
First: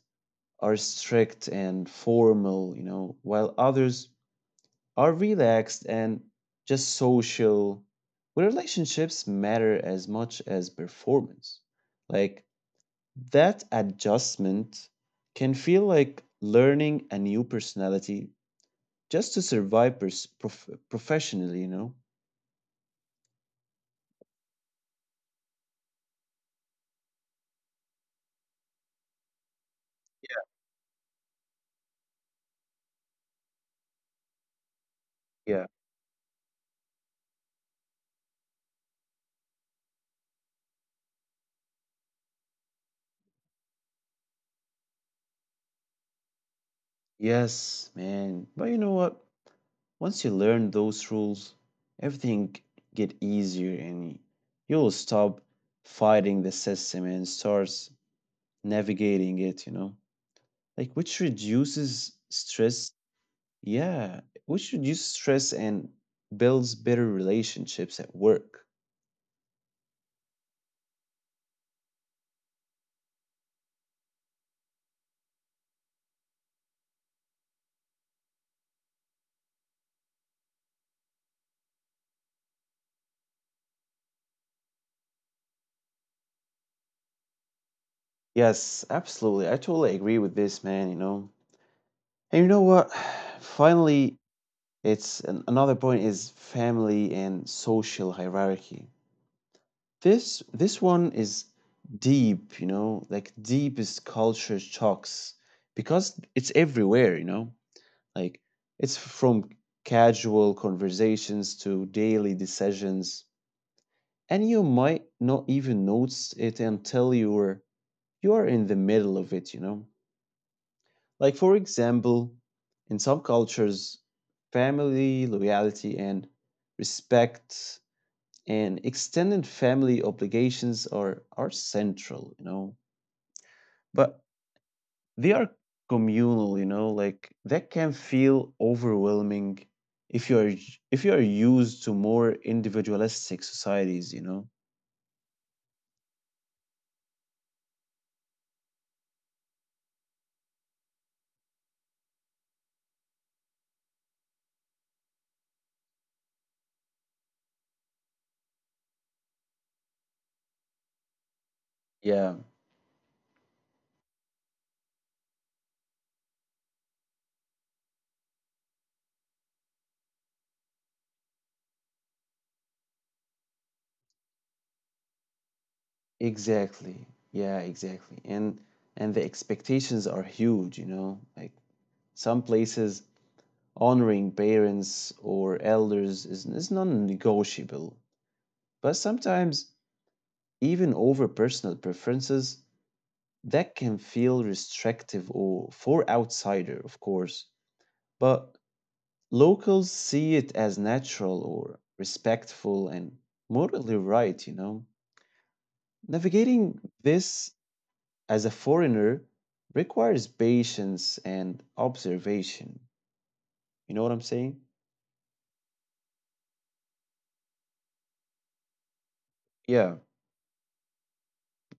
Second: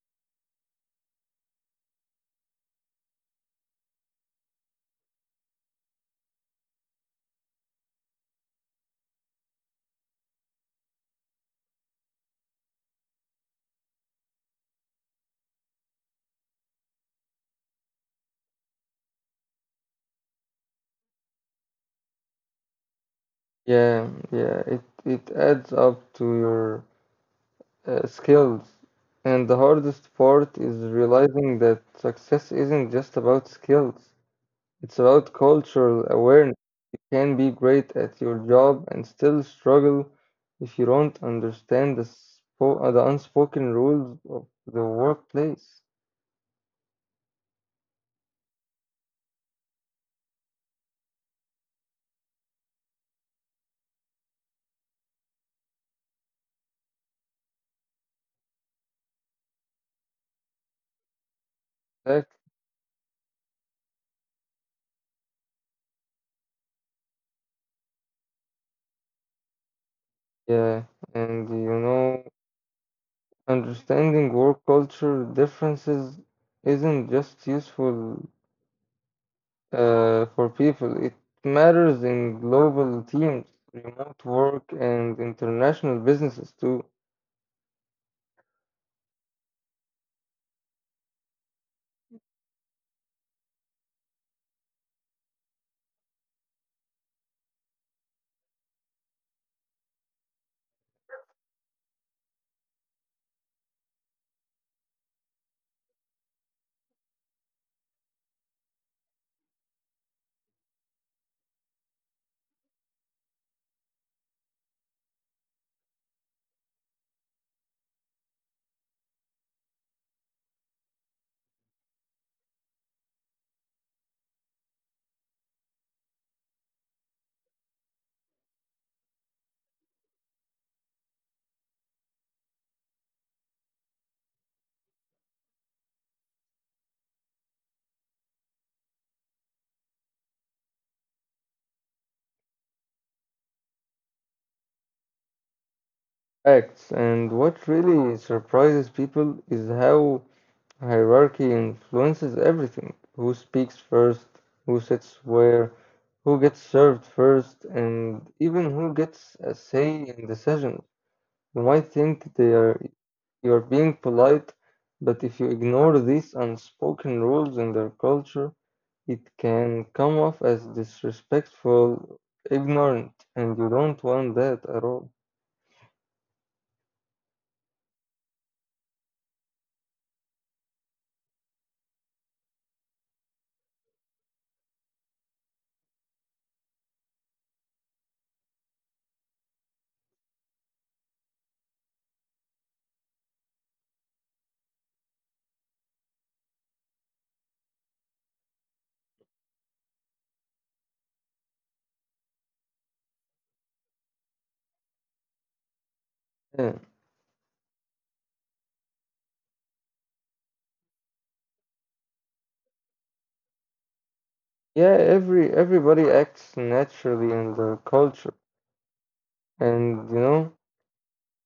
are strict and formal, you know, while others are relaxed and just social. Where relationships matter as much as performance. Like that adjustment can feel like learning a new personality just to survive professionally, you know?
Yeah, yeah, it adds up to your skills. And the hardest part is realizing that success isn't just about skills, it's about
Yeah.
cultural awareness. Can be great at your job and still struggle if you don't understand the unspoken rules of the workplace.
Yes, man. But you know what? Once you learn those rules, everything get easier and you'll stop fighting the system and starts navigating it, you know? Like which reduces
Exactly.
stress. Yeah, which reduces stress and builds better relationships at work.
Yeah, and you know, understanding work culture differences isn't just useful for people, it matters in global teams, remote work, and international businesses too.
Yes, absolutely. I totally agree with this, man, you know. And you know what? Finally, it's an, another point is family and social hierarchy. This one is deep, you know, like deepest culture shocks because it's everywhere, you know. Like it's from casual conversations to daily decisions, and you might not even notice it until you're in the middle of it, you know. Like for example, in some cultures, family loyalty and respect and extended family obligations are central, you know. But they are communal, you know, like that can feel overwhelming if you are if you are used to more individualistic societies, you know.
Acts and what really surprises people is how hierarchy influences everything. Who speaks first, who sits where, who gets served first, and even who gets a say in decisions. You might
Yeah,
think they are you are being polite, but if you ignore these unspoken rules in their culture, it can come off as disrespectful, ignorant, and you don't want that at all.
exactly. Yeah, exactly. And the expectations are huge, you know. Like some places honoring parents or elders is non-negotiable, but sometimes even over personal preferences, that can feel restrictive or for outsider, of course. But locals see it as natural or respectful and morally right, you know. Navigating
Yeah,
this as a foreigner requires patience and observation. You know what I'm saying?
yeah, everybody acts naturally in their culture,
Yeah,
and you know.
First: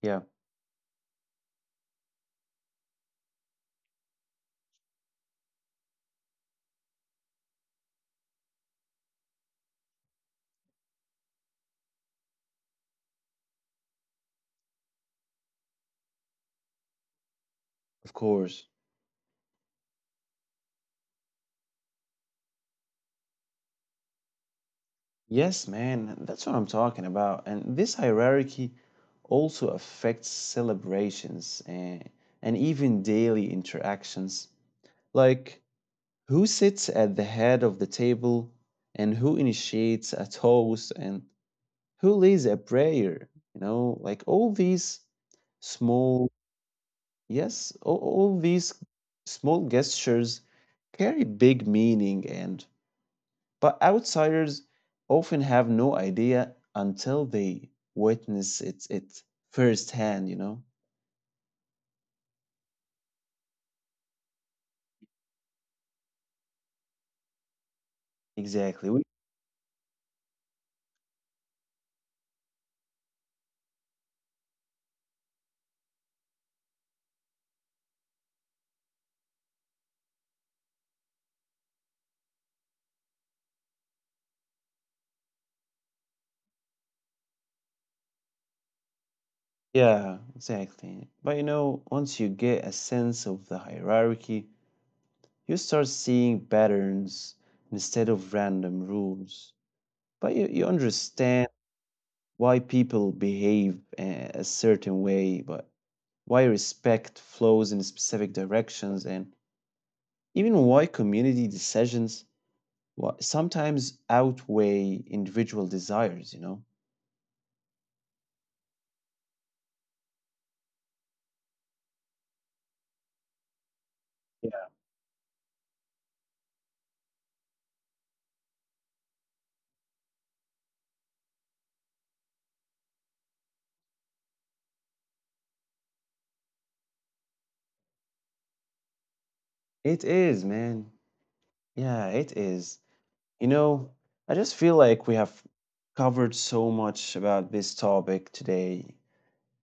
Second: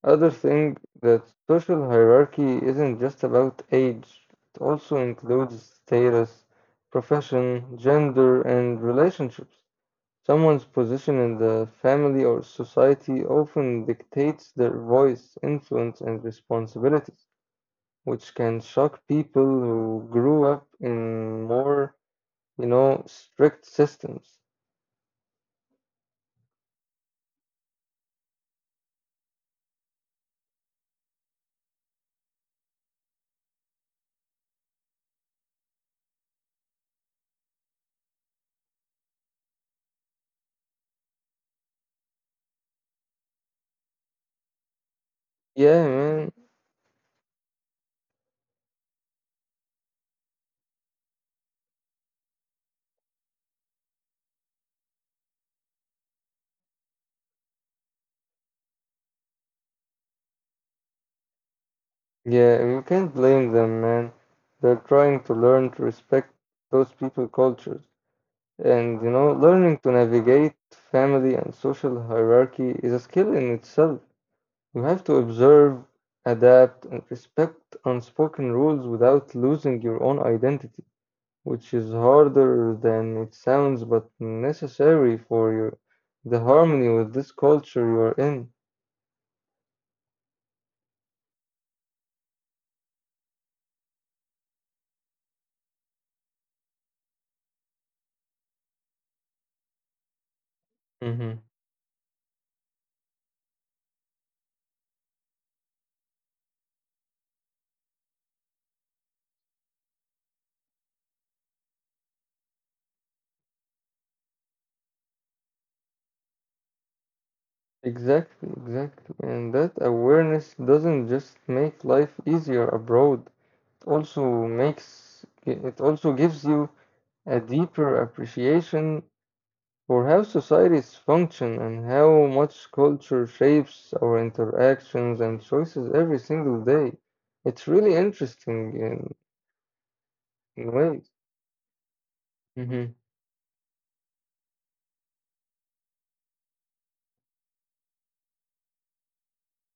yeah,
Other thing that social hierarchy isn't just about age, it also includes status, profession, gender, and relationships. Someone's position in the family or society often dictates their voice, influence, and responsibilities, which
of
can
course.
shock people who grew up in more, you know, strict systems.
Yes, man, that's what I'm talking about. And this hierarchy also affects celebrations and even daily interactions. Like, who sits at the head of the table and who initiates a toast and who leads a prayer? You know, like all these
Yeah, man.
small, yes, all these small gestures carry big meaning and but outsiders often have no idea until they witness it firsthand, you know?
Yeah, you can't blame them, man. They're trying to learn to respect those people cultures. And you
Exactly.
know,
We,
learning to navigate family and social hierarchy is a skill in itself. You have to observe, adapt, and respect unspoken rules without losing your own identity, which is harder than it sounds, but necessary for your the harmony with this culture you are
yeah, exactly. But you know, once you get a sense of the hierarchy, you start seeing patterns instead of random rules. But you
in.
understand why people behave a certain way, but why respect flows in specific directions, and even why community decisions sometimes outweigh individual desires, you know?
Exactly, exactly. And that awareness doesn't just make life easier abroad. It also
Yeah.
makes it also gives you a deeper appreciation for how societies function and how much culture shapes our interactions and choices every single day. It's really interesting
It is,
in
man.
ways.
Yeah, it is.
Hmm.
You know, I just feel like we have covered so much about this topic today.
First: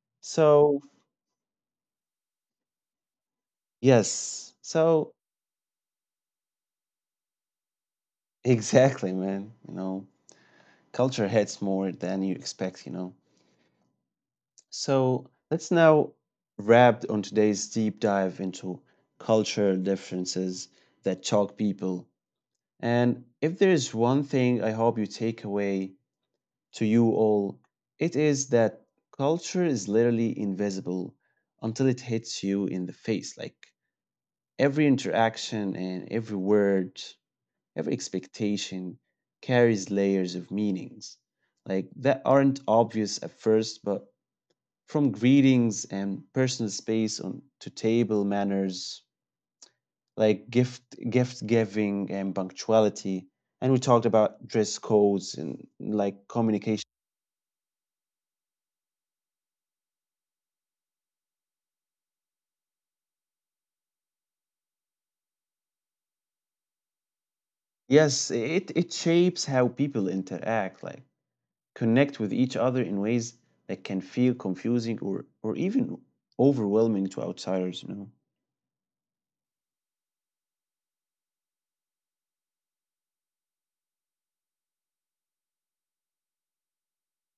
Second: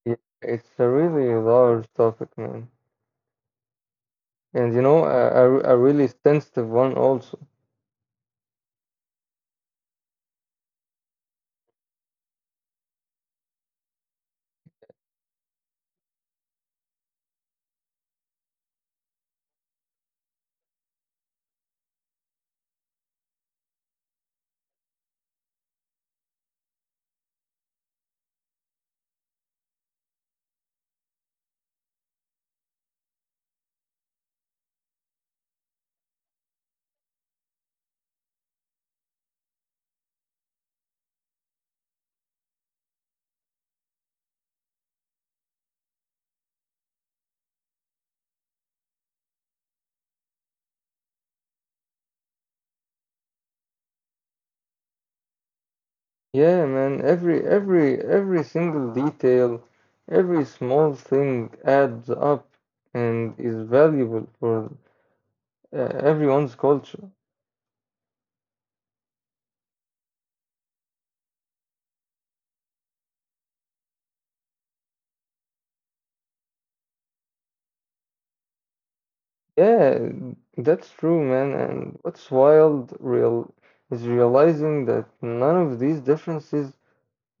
Yeah, it's
So,
a really large topic, man.
yes.
And you know, a,
So,
a, a really sensitive one also.
exactly, man. You know, culture hits more than you expect, you know. So, let's now wrap on today's deep dive into cultural differences that shock people. And if there's one thing I hope you take away to you all, it is that culture is literally invisible until it hits you in the face. Like every interaction and every word, every expectation carries layers of meanings, like that aren't obvious at first, but from greetings and personal space on to table manners like gift giving and punctuality and we talked about dress codes and like
Yeah,
communication,
man, every single detail, every small thing adds up and is valuable for uh, everyone's culture.
yes, it shapes how people interact, like connect with each other in ways that can feel confusing or even overwhelming to outsiders, you know.
Yeah, that's true, man. And what's wild real is realizing that none of these differences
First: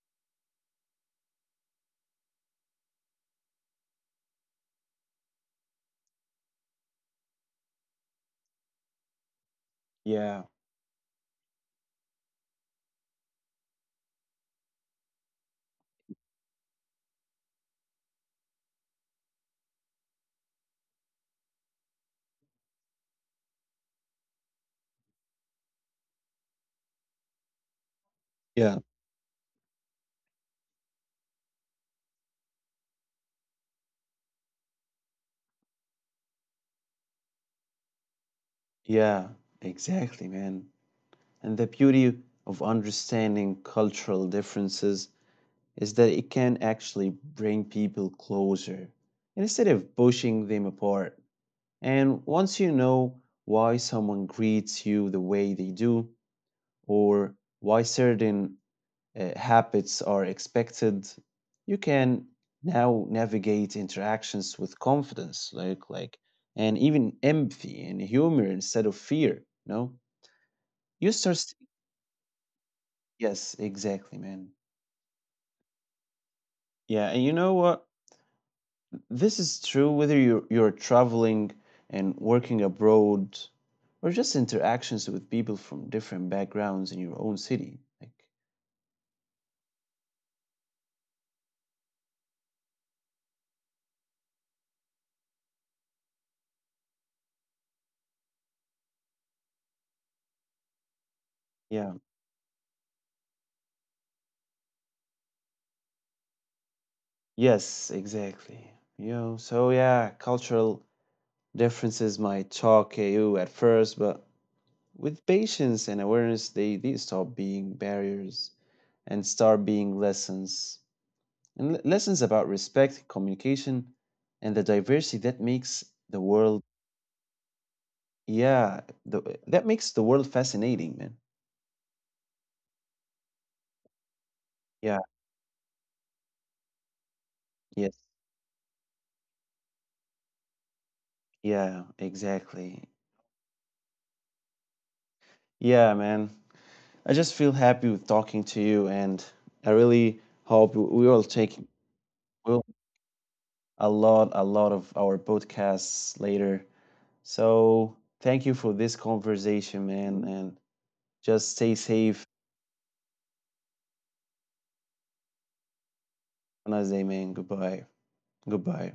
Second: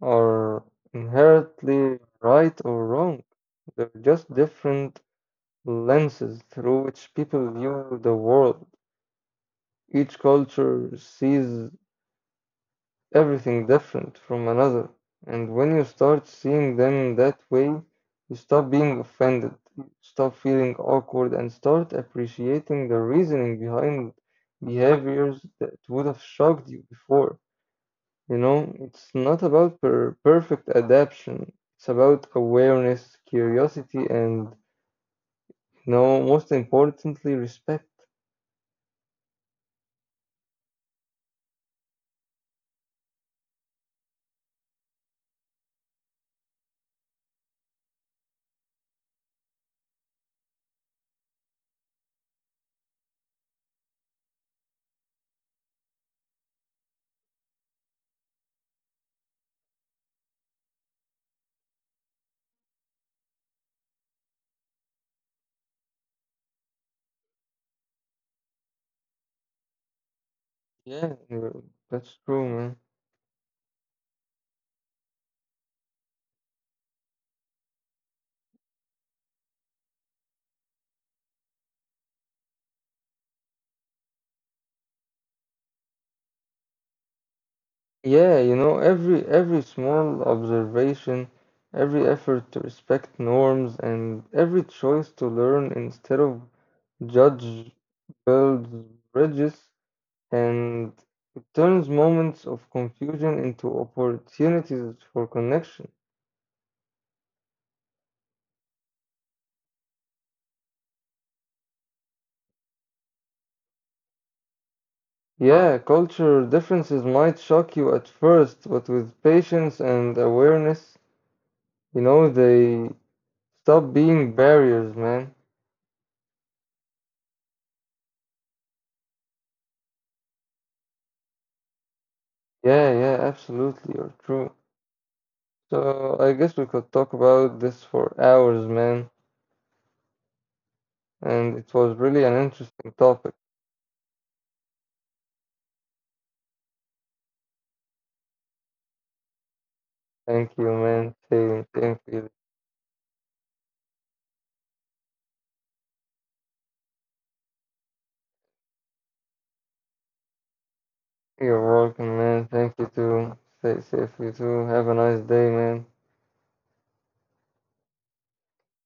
are inherently right or wrong. They're just different lenses through which people view the world. Each
Yeah,
culture sees everything different from another. And when you start seeing them that way, you stop being offended, you stop feeling awkward, and start appreciating the reasoning behind behaviors that would have shocked you before. You know,
yeah,
it's not about perfect adaptation, it's about awareness, curiosity, and, you know, most importantly, respect.
yeah, exactly, man. And the beauty of understanding cultural differences is that it can actually bring people closer instead of pushing them apart. And once you know why someone greets you the way they do, or why certain habits are expected, you can now navigate interactions with confidence, and even empathy and humor instead of fear. No,
Yeah,
you
uh,
start.
that's true, man.
Yes, exactly, man. Yeah, and you know what? This is true whether you're traveling and working abroad or just interactions with people from different backgrounds in your own city. Like,
Yeah, you know, every small observation, every effort to respect norms, and every choice to learn instead of judge builds bridges and it turns
yeah,
moments of confusion into opportunities for connection.
yes, exactly. You know, so yeah, cultural differences might shock you at first, but with
Yeah,
patience and
culture
awareness,
differences
they
might
stop
shock
being
you at
barriers
first, but with
and start
patience
being
and
lessons.
awareness,
And
you know,
lessons about
they
respect, communication,
stop being
and the
barriers,
diversity
man.
that makes the world. Yeah, that makes the world fascinating, man.
Yeah, yeah, absolutely, you're true.
Yeah,
So I guess we could talk about this
yes,
for hours, man. And it
yeah,
was really an
exactly.
interesting topic.
Yeah, man. I just feel happy with talking to you, and I really
Thank you,
hope we
man.
will take
Same, thank you.
will a lot of our podcasts later. So thank you for this conversation, man, and just
You're
stay safe.
welcome, man. Thank you too. Stay safe, you too. Have a nice day, man.
Have a nice day, man. Goodbye. Goodbye.